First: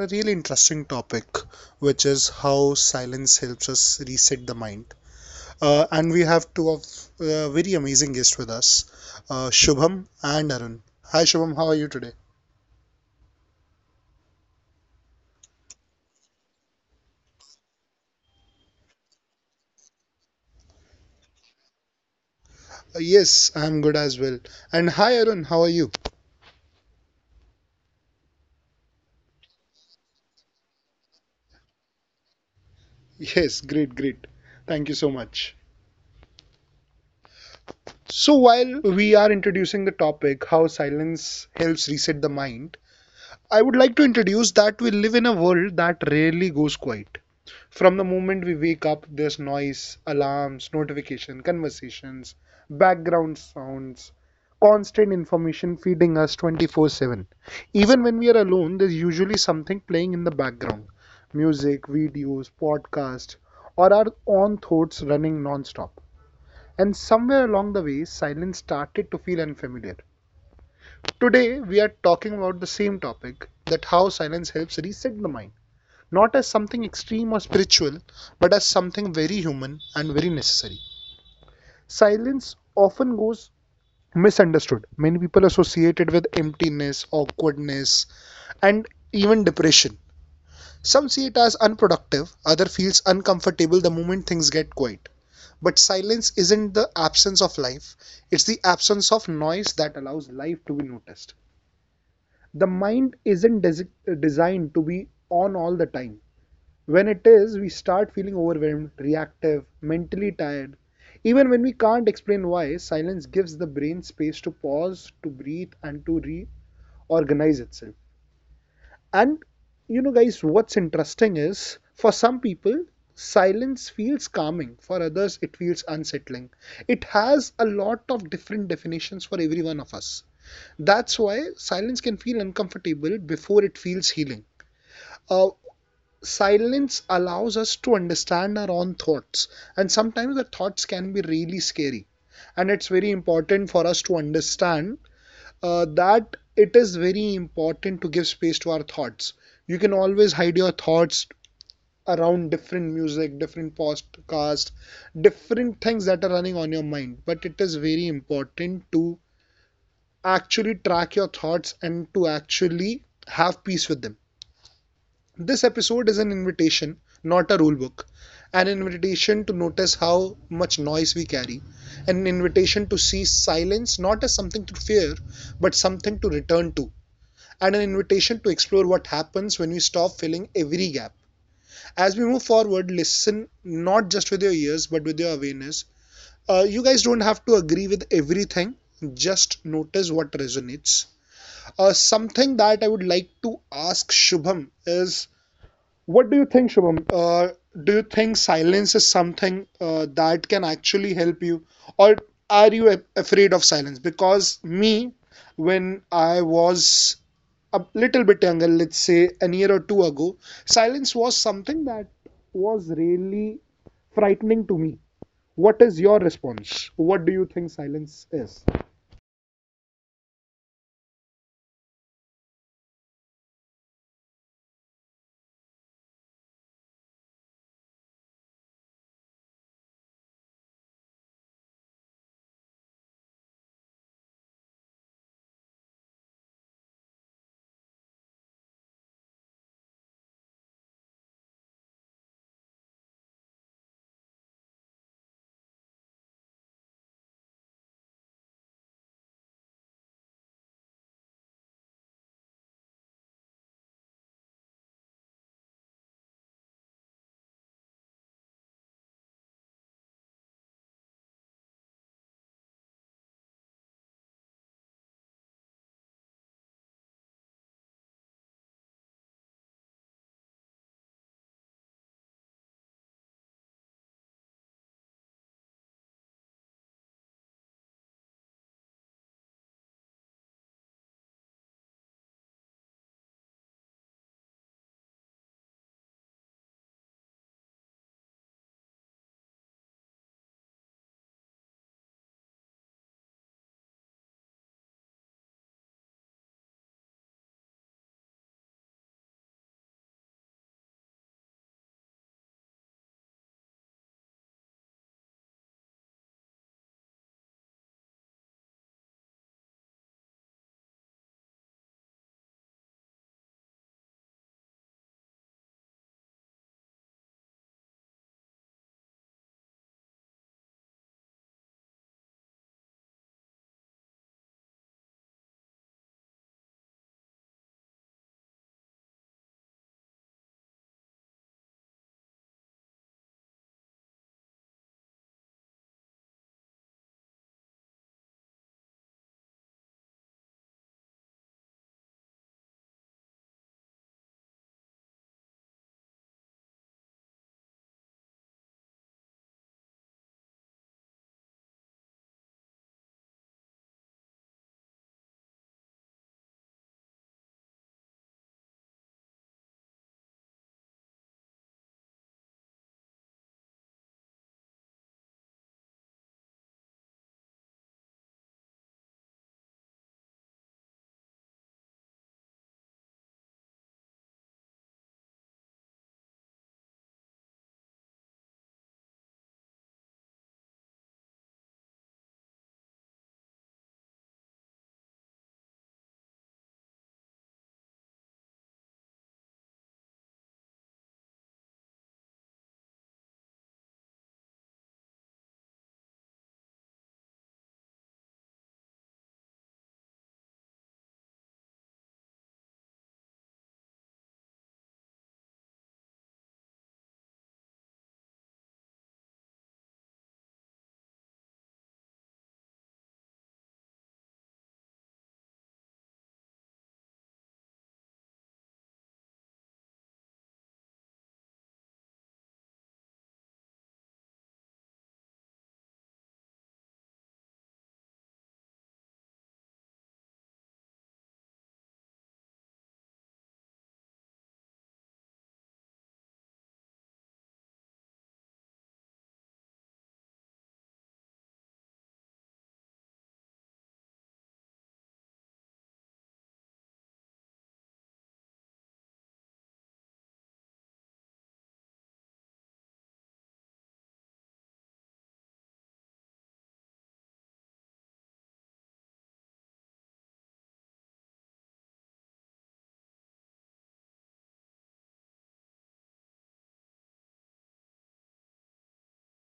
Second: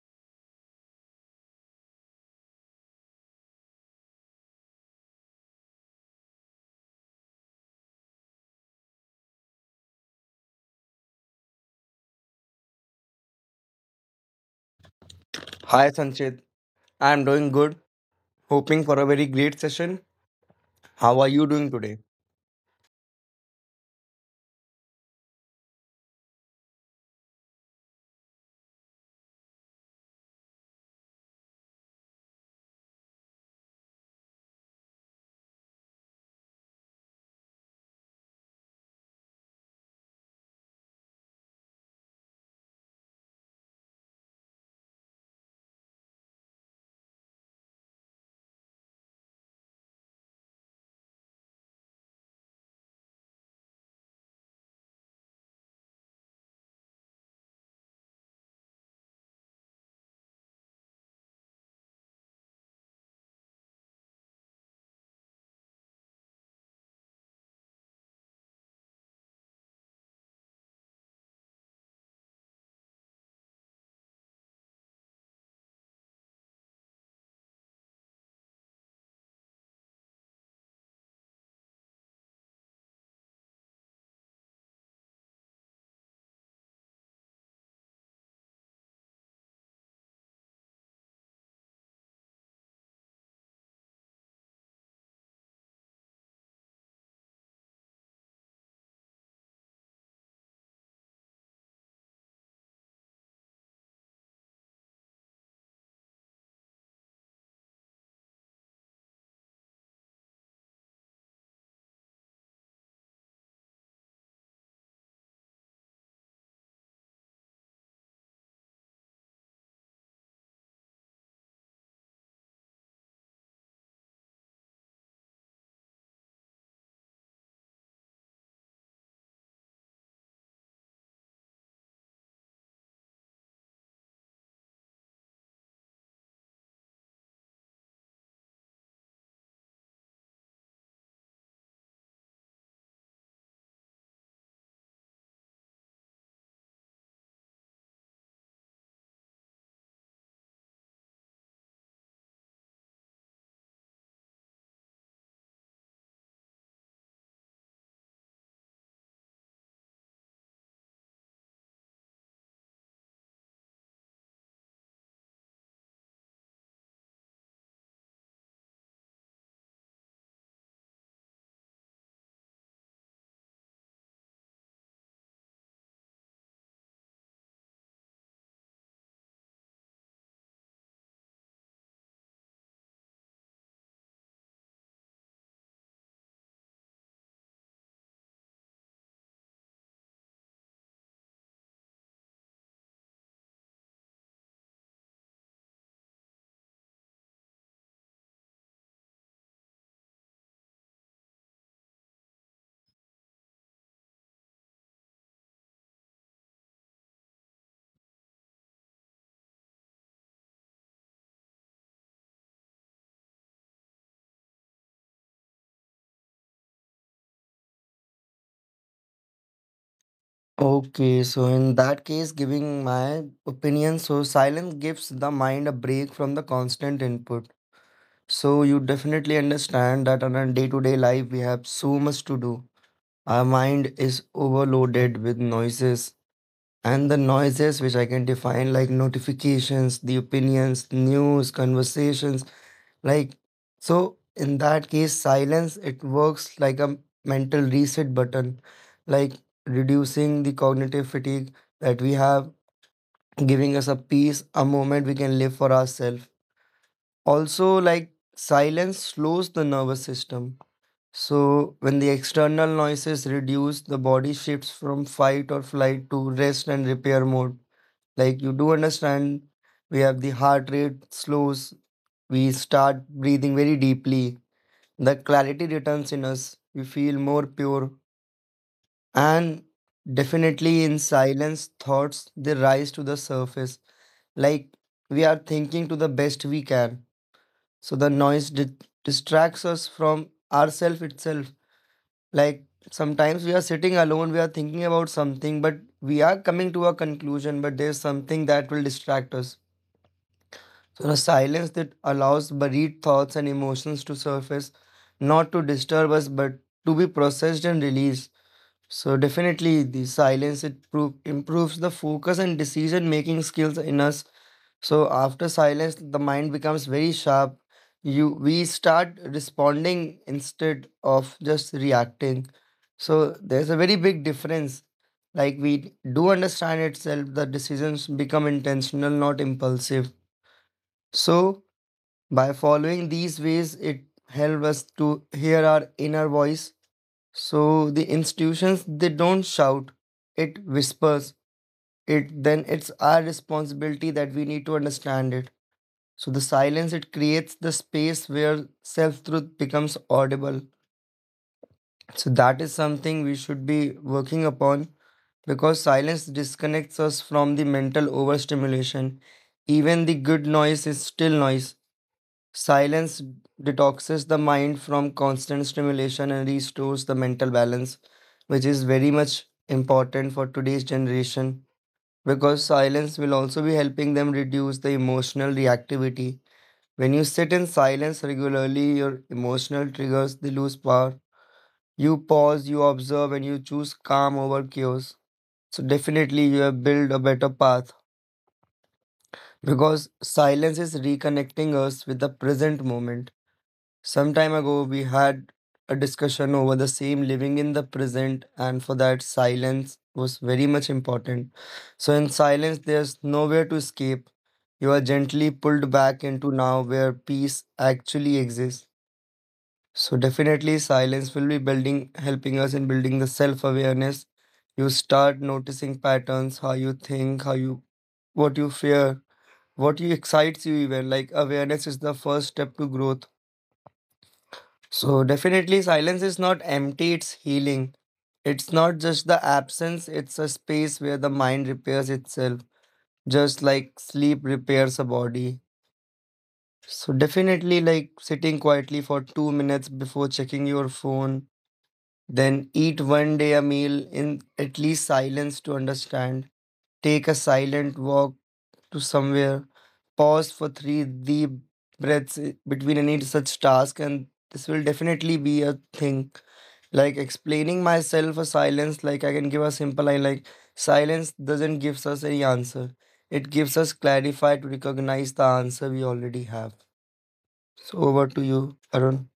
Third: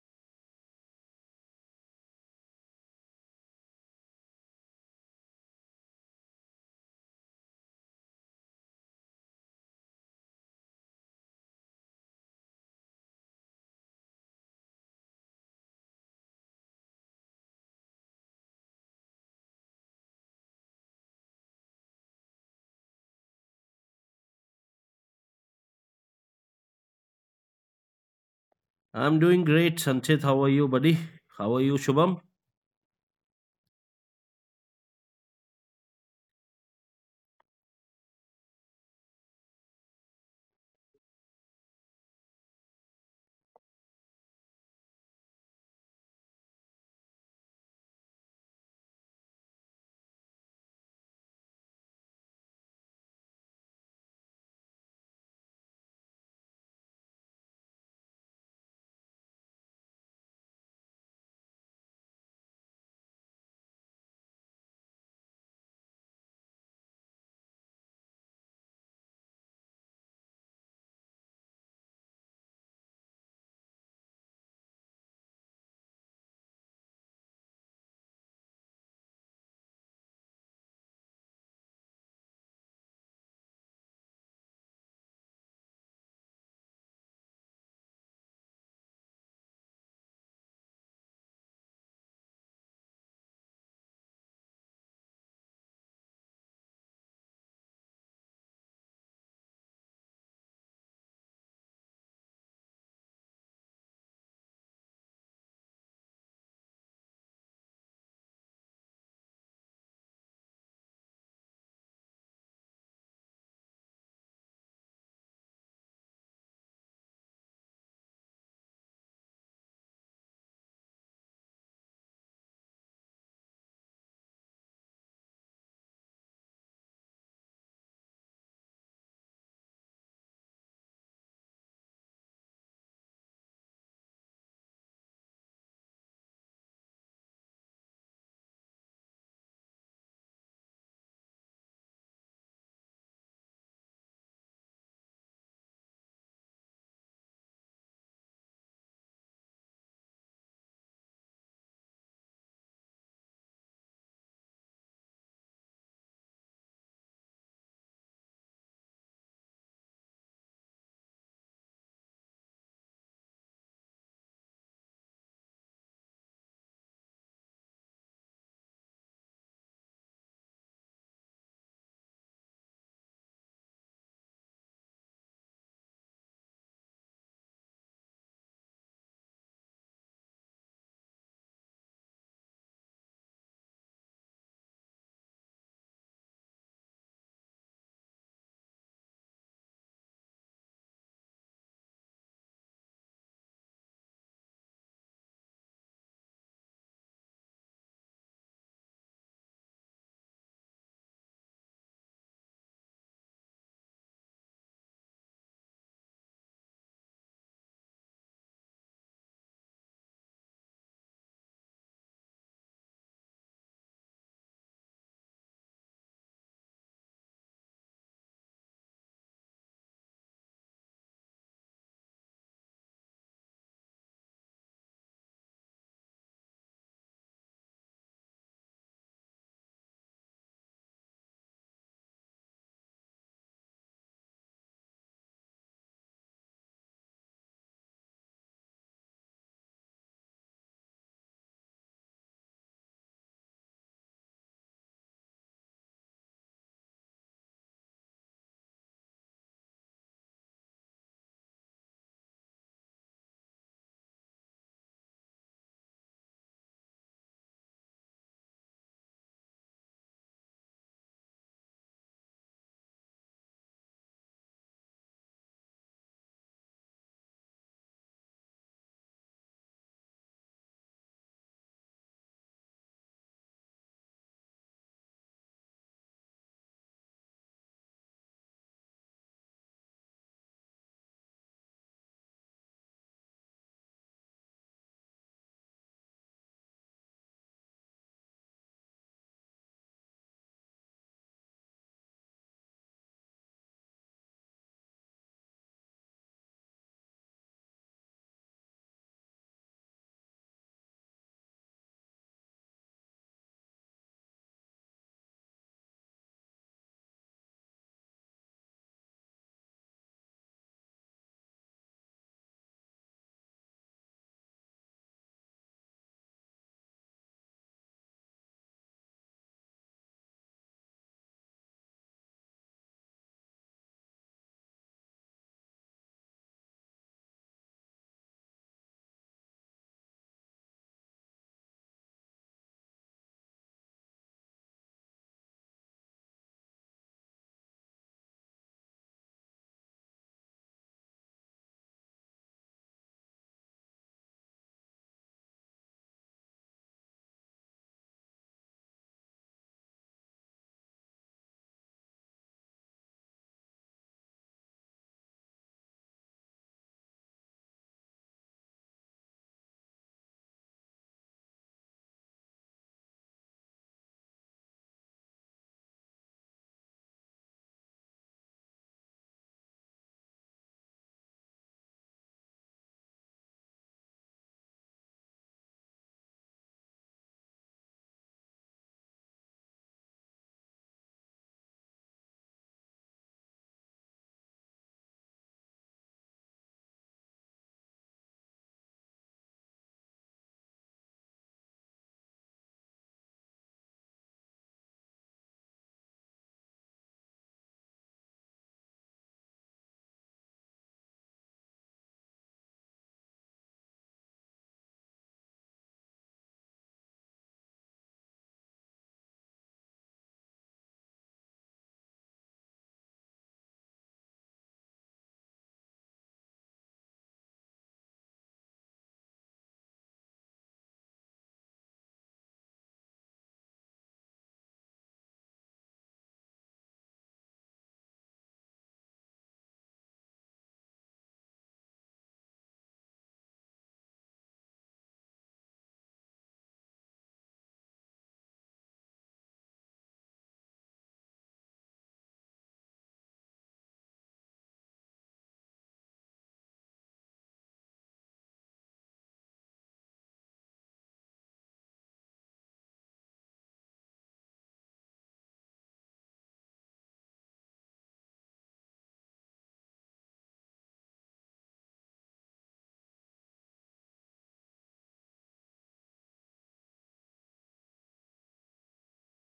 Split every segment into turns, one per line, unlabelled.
a really interesting topic, which is how silence helps us reset the mind. And we have two of very amazing guests with us, Shubham and Arun. Hi, Shubham. How are you today?
Hi Sanchit, I'm doing good. Hoping for a very great session. How are you doing today?
Yes, I'm good as well. And hi, Arun. How are you?
I'm doing great, Sanchit. How are you, buddy? How are you, Shubham?
Yes, great. Thank you so much. So, while we are introducing the topic, how silence helps reset the mind, I would like to introduce that we live in a world that rarely goes quiet. From the moment we wake up, there's noise, alarms, notification, conversations, background sounds, constant information feeding us 24/7. Even when we are alone, there's usually something playing in the background. Music, videos, podcasts, or our own thoughts running non-stop. And somewhere along the way, silence started to feel unfamiliar. Today, we are talking about the same topic that how silence helps reset the mind not as something extreme or spiritual, but as something very human and very necessary. Silence often goes misunderstood. Many people associate it with emptiness, awkwardness, and even depression. Some see it as unproductive, other feels uncomfortable the moment things get quiet. But silence isn't the absence of life, it's the absence of noise that allows life to be noticed. The mind isn't designed to be on all the time. When it is, we start feeling overwhelmed, reactive, mentally tired. Even when we can't explain why, silence gives the brain space to pause, to breathe, and to reorganize itself. And you know, guys, what's interesting is for some people, silence feels calming, for others, it feels unsettling. It has a lot of different definitions for every one of us. That's why silence can feel uncomfortable before it feels healing. Uh, Silence allows us to understand our own thoughts, and sometimes the thoughts can be really scary, and it's very important for us to understand that it is very important to give space to our thoughts. You can always hide your thoughts around different music, different podcasts, different things that are running on your mind, but it is very important to actually track your thoughts and to actually have peace with them. This episode is an invitation, not a rule book. An invitation to notice how much noise we carry. An invitation to see silence not as something to fear, but something to return to. And an invitation to explore what happens when we stop filling every gap. As we move forward, listen not just with your ears, but with your awareness. You guys don't have to agree with everything, just notice what resonates. Something that I would like to ask Shubham is, what do you think, Shubham? Do you think silence is something that can actually help you, or are you afraid of silence? Because me, when I was a little bit younger, let's say a year or two ago, silence was something that was really frightening to me. What is your response? What do you think silence is?
Okay, so in that case, giving my opinion, so silence gives the mind a break from the constant input. So you definitely understand that on a day-to-day life we have so much to do. Our mind is overloaded with noises and the noises which I can define like notifications, the opinions, news, conversations, like so in that case silence it works like a mental reset button like reducing the cognitive fatigue that we have giving us a peace a moment we can live for ourselves also like silence slows the nervous system so when the external noises reduce the body shifts from fight or flight to rest and repair mode like you do understand, we have the heart rate slows, we start breathing very deeply, the clarity returns in us, we feel more pure, and definitely in silence, thoughts they rise to the surface. Like we are thinking to the best we can. So the distracts us from ourself itself. Like sometimes we are sitting alone, we are thinking about something, but we are coming to a conclusion, but there's something that will distract us. So a silence that allows buried thoughts and emotions to surface, not to disturb us, but to be processed and released. So definitely, the silence it improves the focus and decision making skills in us. So after silence, the mind becomes very sharp. You we start responding instead of just reacting. So there's a very big difference. Like we do understand itself, the decisions become intentional, not impulsive. So by following these ways, it helps us to hear our inner voice. So the institutions they don't shout, it whispers. It then it's our responsibility that we need to understand it. So the silence it creates the space where self-truth becomes audible. So that is something we should be working upon because silence disconnects us from the mental overstimulation. Even the good noise is still noise. Silence detoxes the mind from constant stimulation and restores the mental balance, which is very much important for today's generation because silence will also be helping them reduce the emotional reactivity. When you sit in silence regularly, your emotional triggers they lose power. You pause, you observe, and you choose calm over chaos. So definitely you have built a better path because silence is reconnecting us with the present moment. Some time ago, we had a discussion over the same living in the present, and for that, silence was very much important. So, in silence, there's nowhere to escape. You are gently pulled back into now where peace actually exists. So, definitely, silence will be helping us in building the self awareness. You start noticing patterns, how you think, how what you fear, what you excites you, even. Like, awareness is the first step to growth so definitely silence is not empty, it's healing. It's not just the absence, it's a space where the mind repairs itself, just like sleep repairs a body. So definitely like sitting quietly for 2 minutes before checking your phone, then eat one day a meal in at least silence to understand. Take a silent walk to somewhere, pause for 3 deep breaths between any such task and this will definitely be a thing like explaining myself a silence, like I can give a simple line like silence doesn't gives us any answer. It gives us clarify to recognize the answer we already have. So over to you, Arun.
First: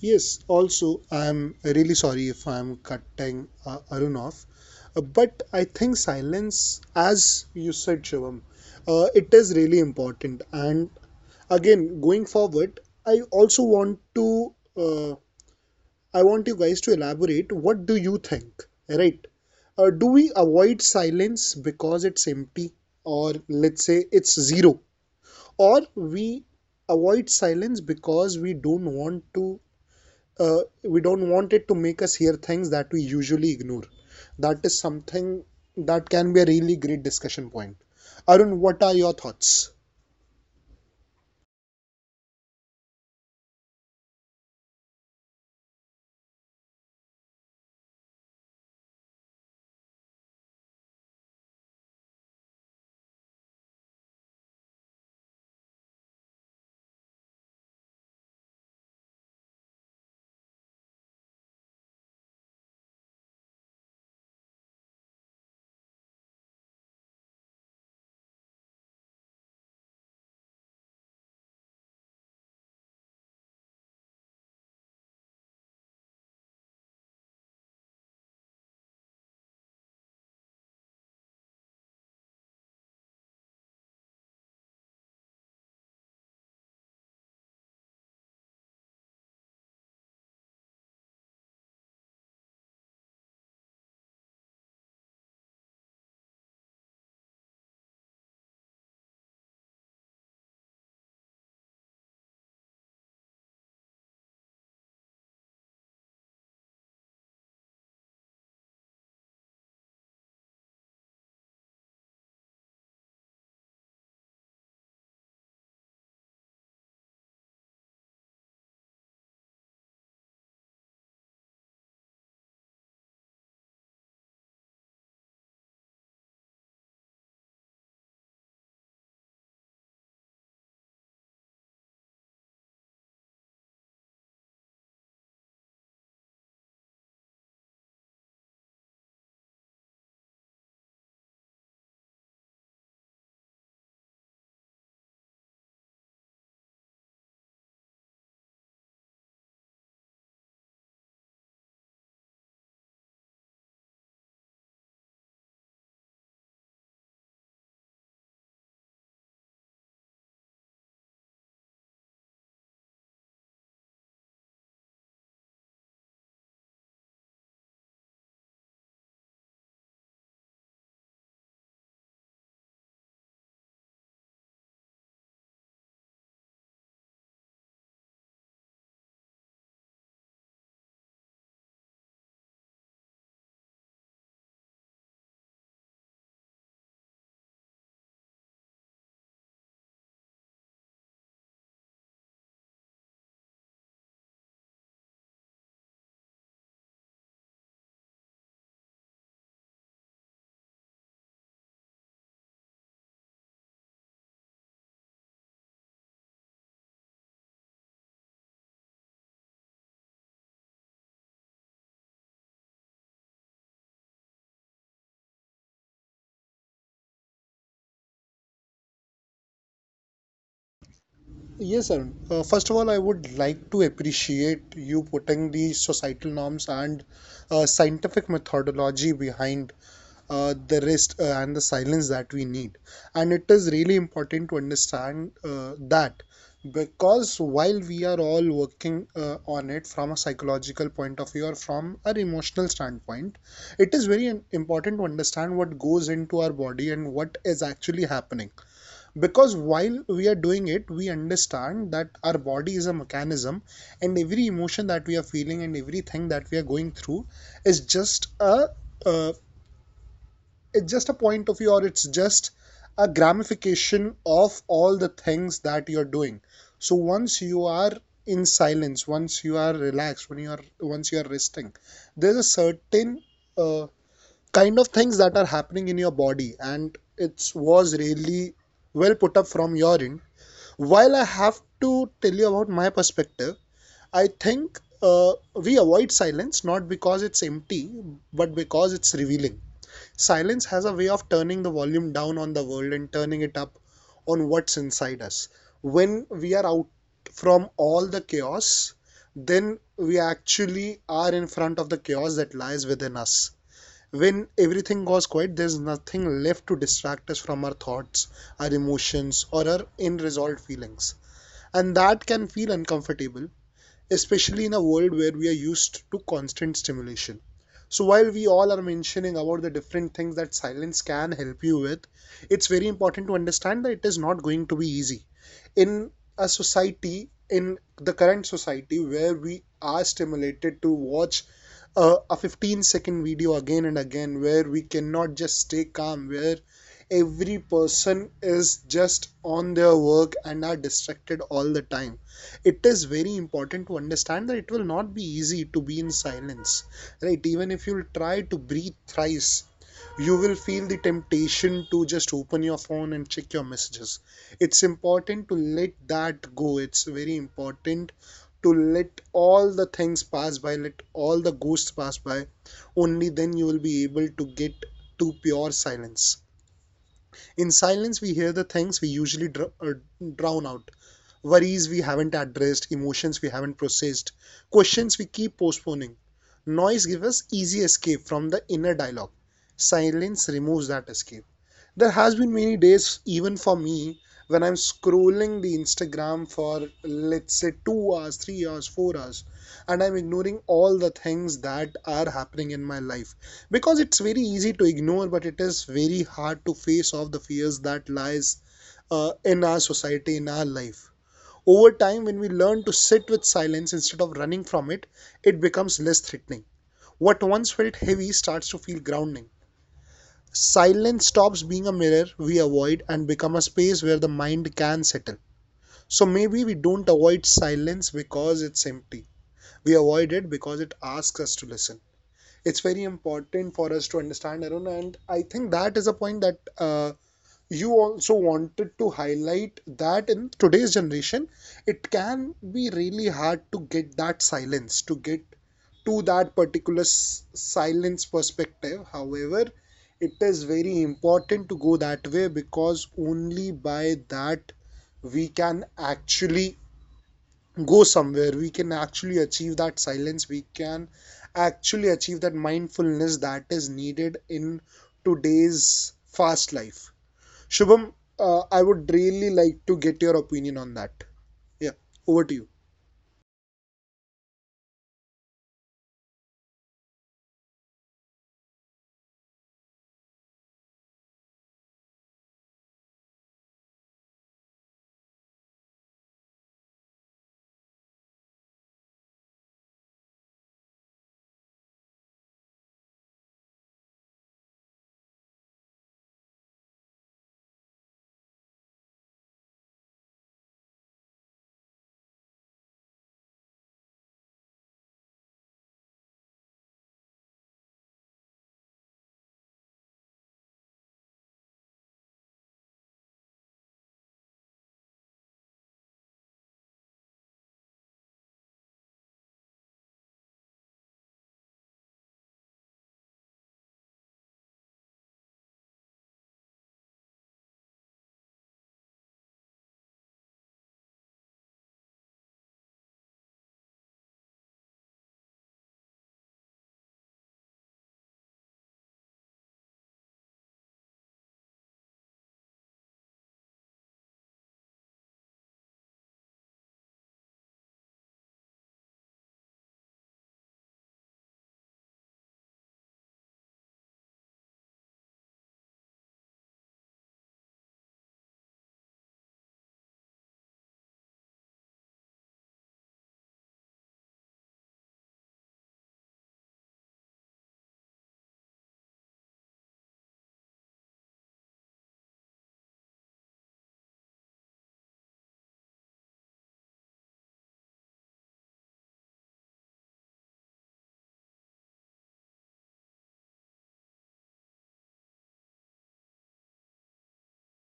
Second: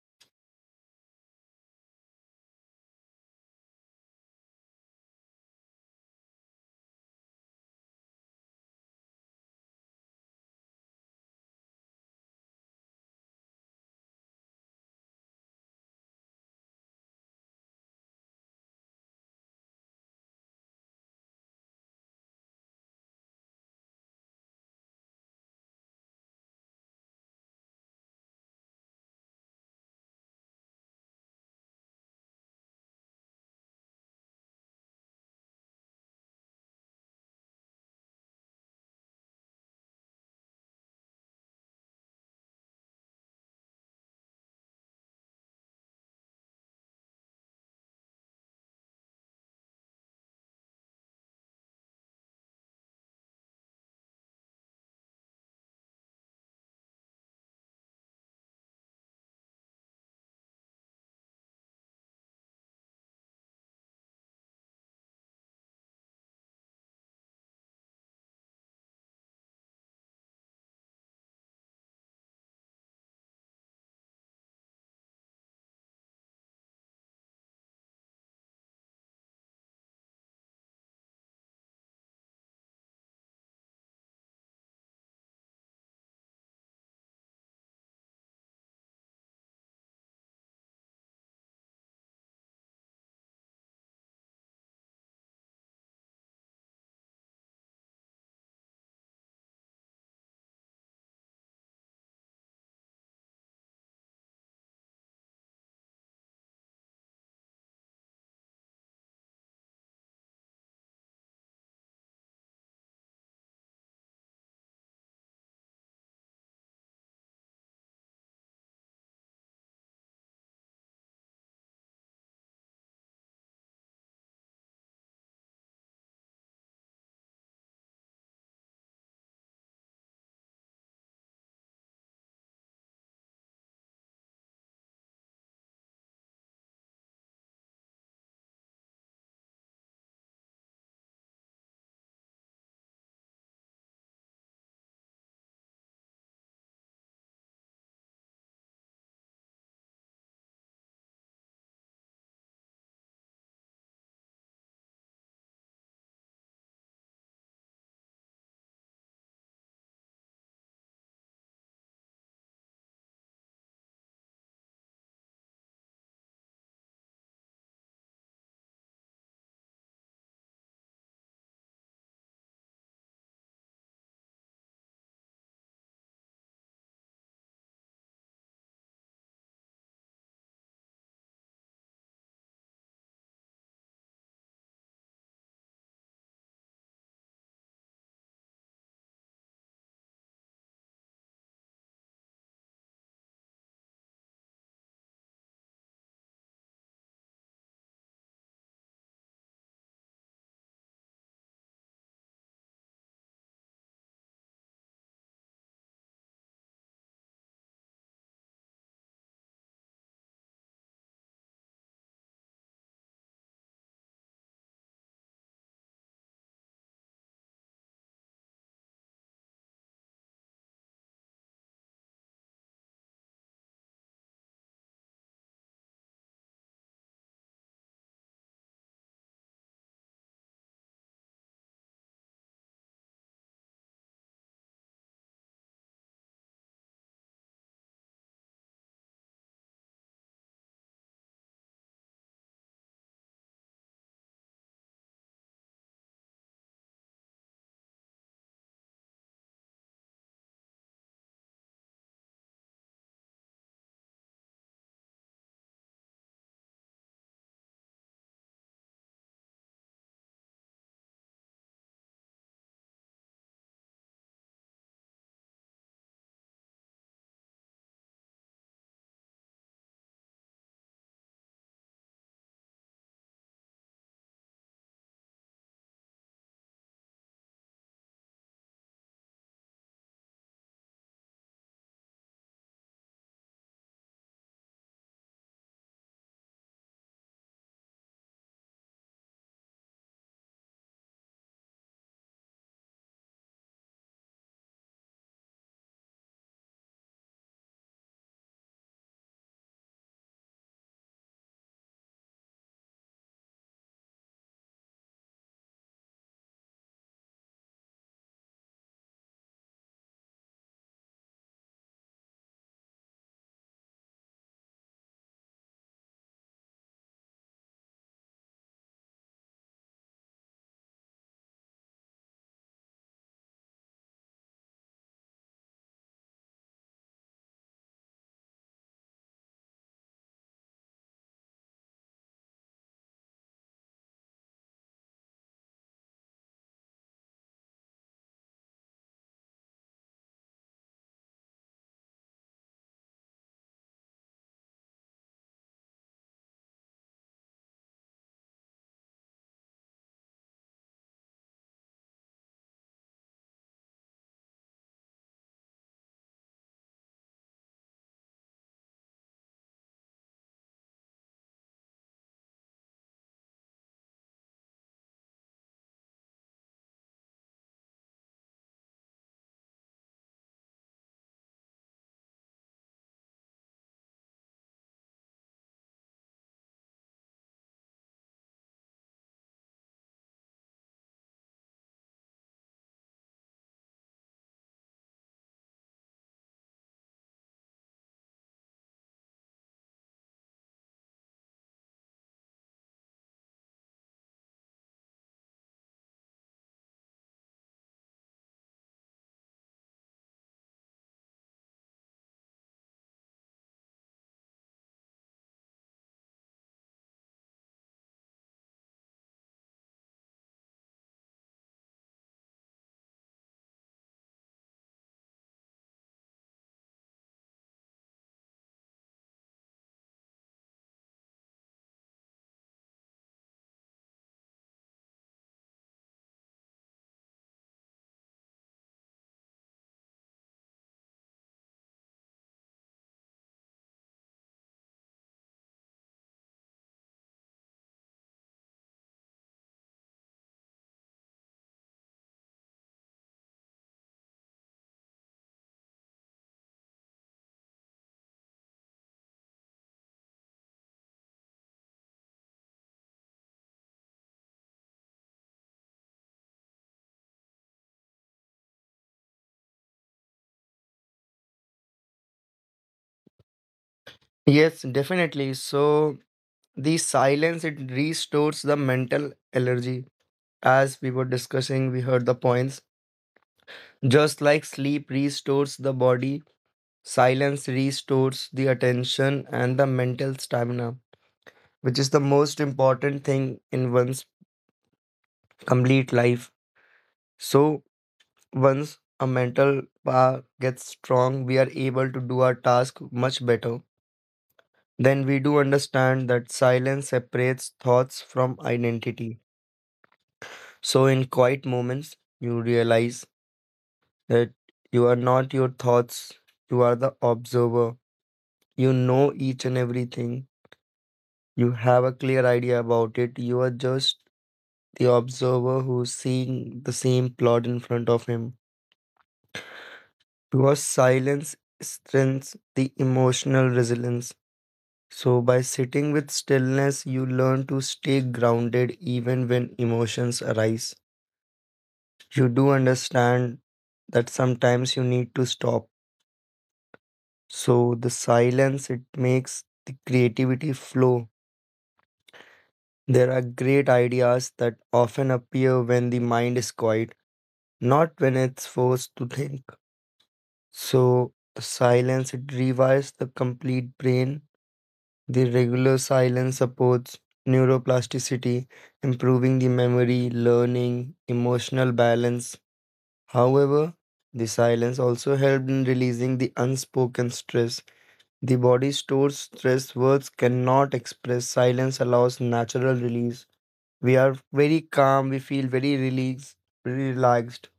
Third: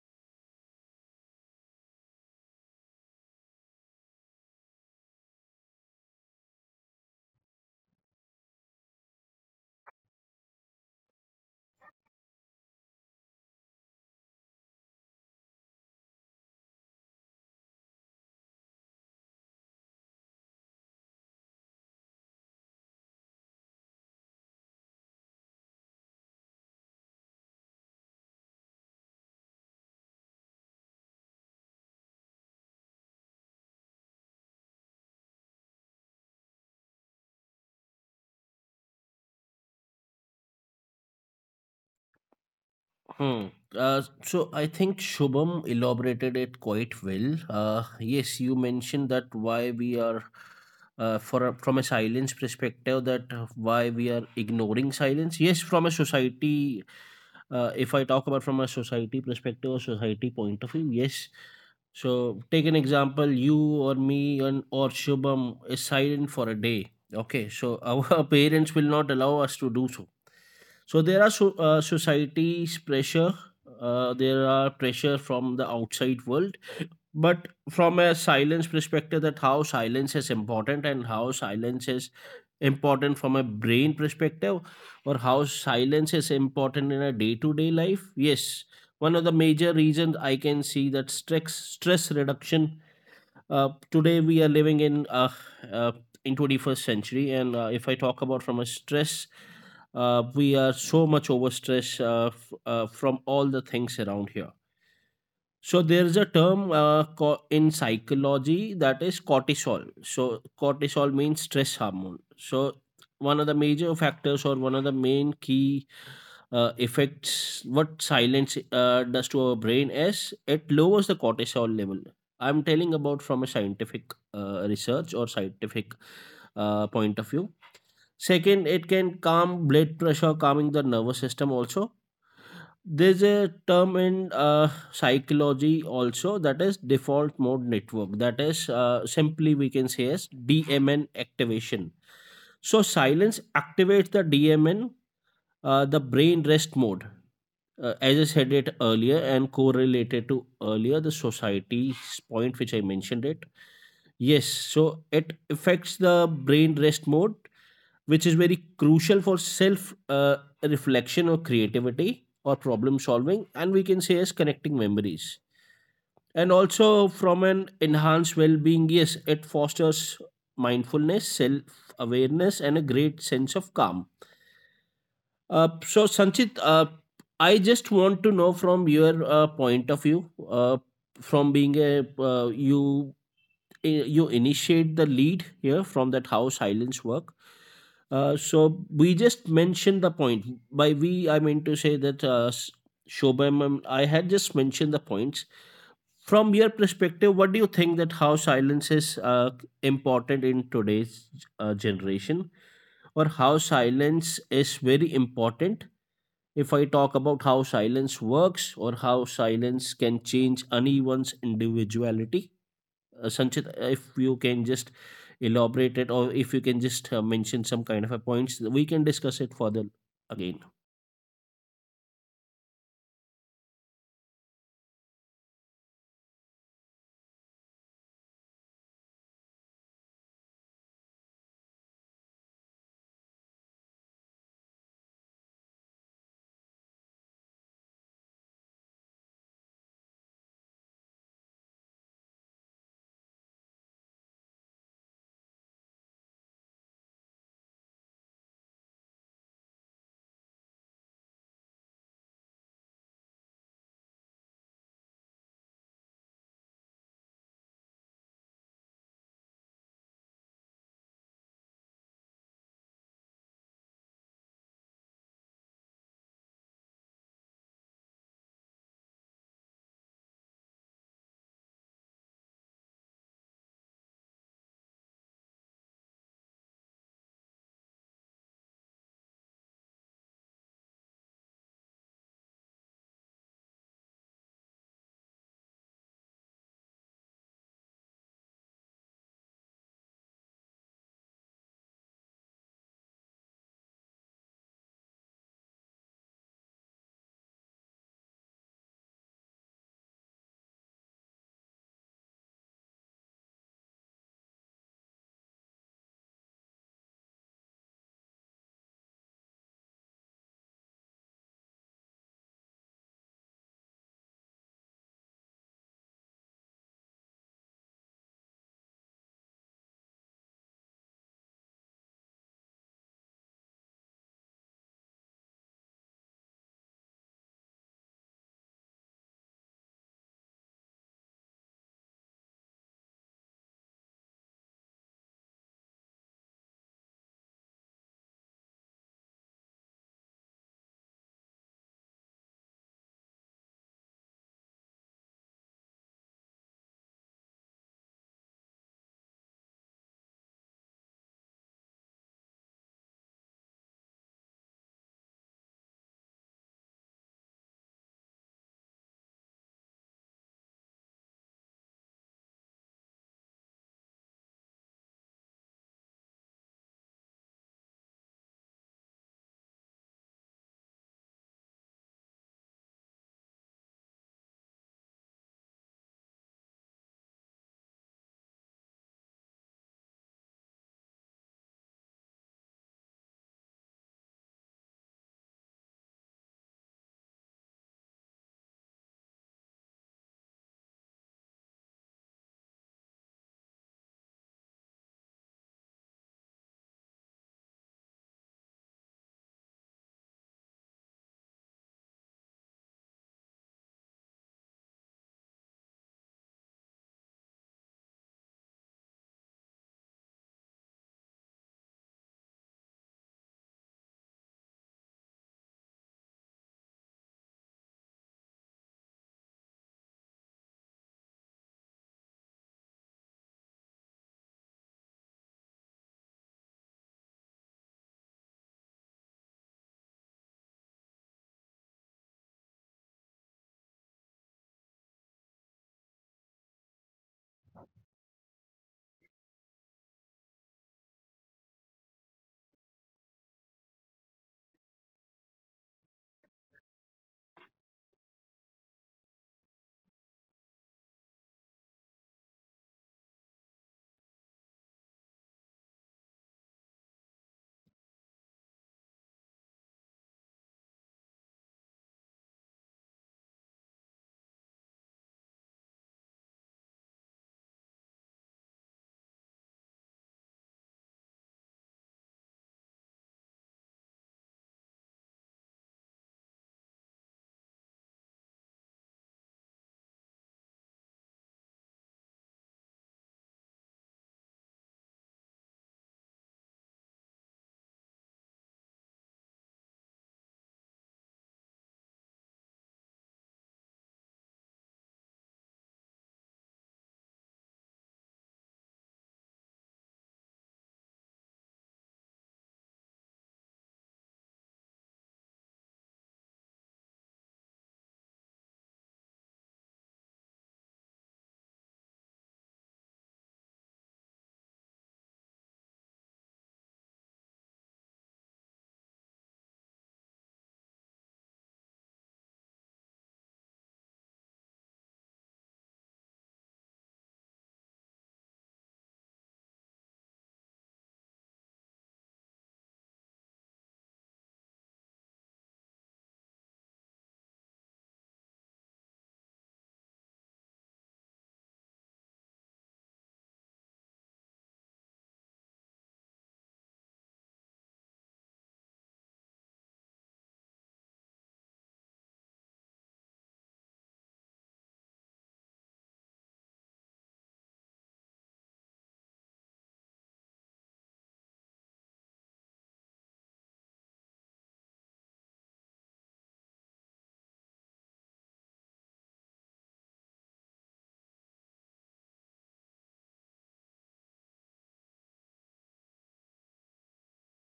Yes, also, I'm really sorry if I'm cutting Arun off, but I think silence, as you said, Shivam, it is really important. And again, going forward, I also want to, I want you guys to elaborate. What do you think? Right? Do we avoid silence because it's empty, or let's say it's zero, or we avoid silence because we don't want to we don't want it to make us hear things that we usually ignore. That is something that can be a really great discussion point. Arun, what are your thoughts?
Hmm. So I think Shubham elaborated it quite well. Yes, you mentioned that why we are, for a, from a silence perspective, that why we are ignoring silence. Yes, from a society If I talk about from a society perspective or society point of view, yes. So take an example, you or me and or Shubham is silent for a day. Okay, so our parents will not allow us to do so. So there are society's pressure. There are pressure from the outside world, but from a silence perspective, that how silence is important and how silence is important from a brain perspective, or how silence is important in a day-to-day life. Yes, one of the major reasons I can see , that stress reduction. Today we are living uh, in 21st century, and if I talk about from a stress, we are so much overstressed, from all the things around here. So there's a term, in psychology, that is cortisol. So cortisol means stress hormone. So one of the major factors, or one of the main key effects what silence does to our brain is it lowers the cortisol level. I'm telling about from a scientific research, or scientific point of view. Second, it can calm blood pressure, calming the nervous system also. There's a term in psychology also, that is default mode network. That is simply we can say as DMN activation. So silence activates the DMN, the brain rest mode. As I said it earlier and correlated to earlier the society's point which I mentioned it. Yes, so it affects the brain rest mode, which is very crucial for self reflection, or creativity, or problem solving, and we can say as connecting memories, and also from an enhanced well-being. Yes, it fosters mindfulness, self-awareness, and a great sense of calm. Uh, so sanchit uh, I just want to know from your point of view, uh, from being a uh, you I- you initiate the lead here from that how silence work. So we just mentioned the point. By we, I mean to say that Shobham, I had just mentioned the points. From your perspective, what do you think, that how silence is uh, important in today's generation, or how silence is very important, if I talk about how silence works or how silence can change anyone's individuality? Sanchit, if you can just elaborate it, or if you can just mention some kind of a points, we can discuss it further again.
Yes, sir. First of all, I would like to appreciate you putting the societal norms and scientific methodology behind the rest and the silence that we need. And it is really important to understand that because while we are all working on it from a psychological point of view or from an emotional standpoint, it is very important to understand what goes into our body and what is actually happening, because while we are doing it, we understand that our body is a mechanism and every emotion that we are feeling and everything that we are going through is just a uh, it's just a point of view, or it's just a gamification of all the things that you're doing. So once you are in silence, once you are relaxed, when you are once you are resting, there's a certain uh, kind of things that are happening in your body, and it was really well put up from your end. While I have to tell you about my perspective, I think we avoid silence not because it's empty, but because it's revealing. Silence has a way of turning the volume down on the world and turning it up on what's inside us. When we are out from all the chaos, then we actually are in front of the chaos that lies within us. When everything goes quiet, there's nothing left to distract us from our thoughts, our emotions, or our unresolved feelings. And that can feel uncomfortable, especially in a world where we are used to constant stimulation. So while we all are mentioning about the different things that silence can help you with, it's very important to understand that it is not going to be easy. In a society, in the current society where we are stimulated to watch a 15-second video again and again, where we cannot just stay calm, where every person is just on their work and are distracted all the time, it is very important to understand that it will not be easy to be in silence, right? Even if you try to breathe thrice, you will feel the temptation to just open your phone and check your messages. It's important to let that go. It's very important to let all the things pass by, let all the ghosts pass by. Only then you will be able to get to pure silence. In silence, we hear the things we usually drown out, worries we haven't addressed, emotions we haven't processed, questions we keep postponing. Noise gives us easy escape from the inner dialogue. Silence removes that escape. There has been many days, even for me, when I'm scrolling the Instagram for, let's say, 2 hours, 3 hours, 4 hours, and I'm ignoring all the things that are happening in my life. Because it's very easy to ignore, but it is very hard to face off the fears that lies in our society, in our life. Over time, when we learn to sit with silence instead of running from it, it becomes less threatening. What once felt heavy starts to feel grounding. Silence stops being a mirror we avoid and become a space where the mind can settle. So maybe we don't avoid silence because it's empty, we avoid it because it asks us to listen. It's very important for us to understand, Arun, and I think that is a point that you also wanted to highlight, that in today's generation, it can be really hard to get that silence, to get to that particular silence perspective. However, it is very important to go that way because only by that we can actually go somewhere, we can actually achieve that silence, we can actually achieve that mindfulness that is needed in today's fast life. Shubham, I would really like to get your opinion on that. Yeah, over to you.
Yes, definitely. So the silence it restores the mental energy. As we were discussing, we heard the points. Just like sleep restores the body, silence restores the attention and the mental stamina, which is the most important thing in one's complete life. So once a mental power gets strong, we are able to do our task much better. Then we do understand that silence separates thoughts from identity. So in quiet moments, you realize that you are not your thoughts, you are the observer. You know each and everything. You have a clear idea about it. You are just the observer who's seeing the same plot in front of him. Because silence strengthens the emotional resilience. So, by sitting with stillness, you learn to stay grounded even when emotions arise. You do understand that sometimes you need to stop. So, the silence it makes the creativity flow. There are great ideas that often appear when the mind is quiet, not when it's forced to think. So, the silence it rewires the complete brain. The regular silence supports neuroplasticity, improving the memory, learning, emotional balance. However, the silence also helped in releasing the unspoken stress. The body stores stress words cannot express. Silence allows natural release. We are very calm, we feel very released, very relaxed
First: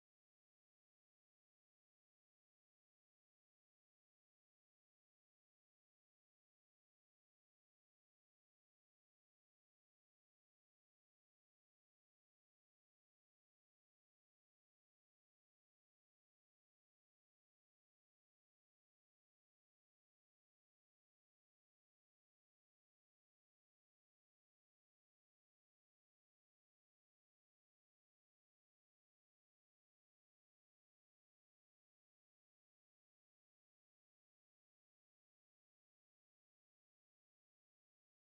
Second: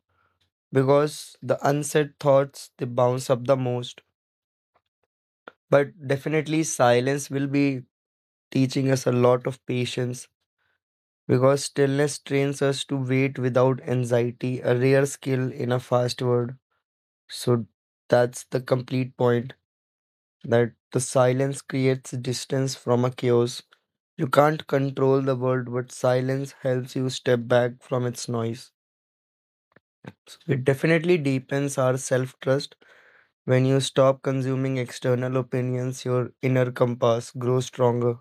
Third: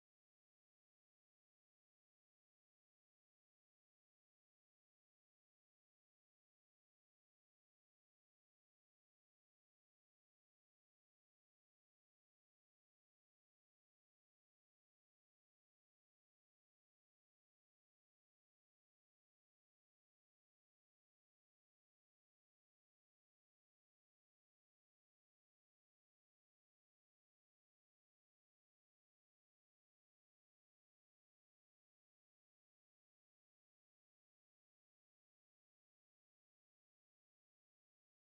because the unsaid thoughts they bounce up the most. But definitely, silence will be teaching us a lot of patience because stillness trains us to wait without anxiety, a rare skill in a fast world. So that's the complete point that the silence creates distance from a chaos. You can't control the world, but silence helps you step back from its noise. It definitely deepens our self trust. When you stop consuming external opinions, your inner compass grows stronger.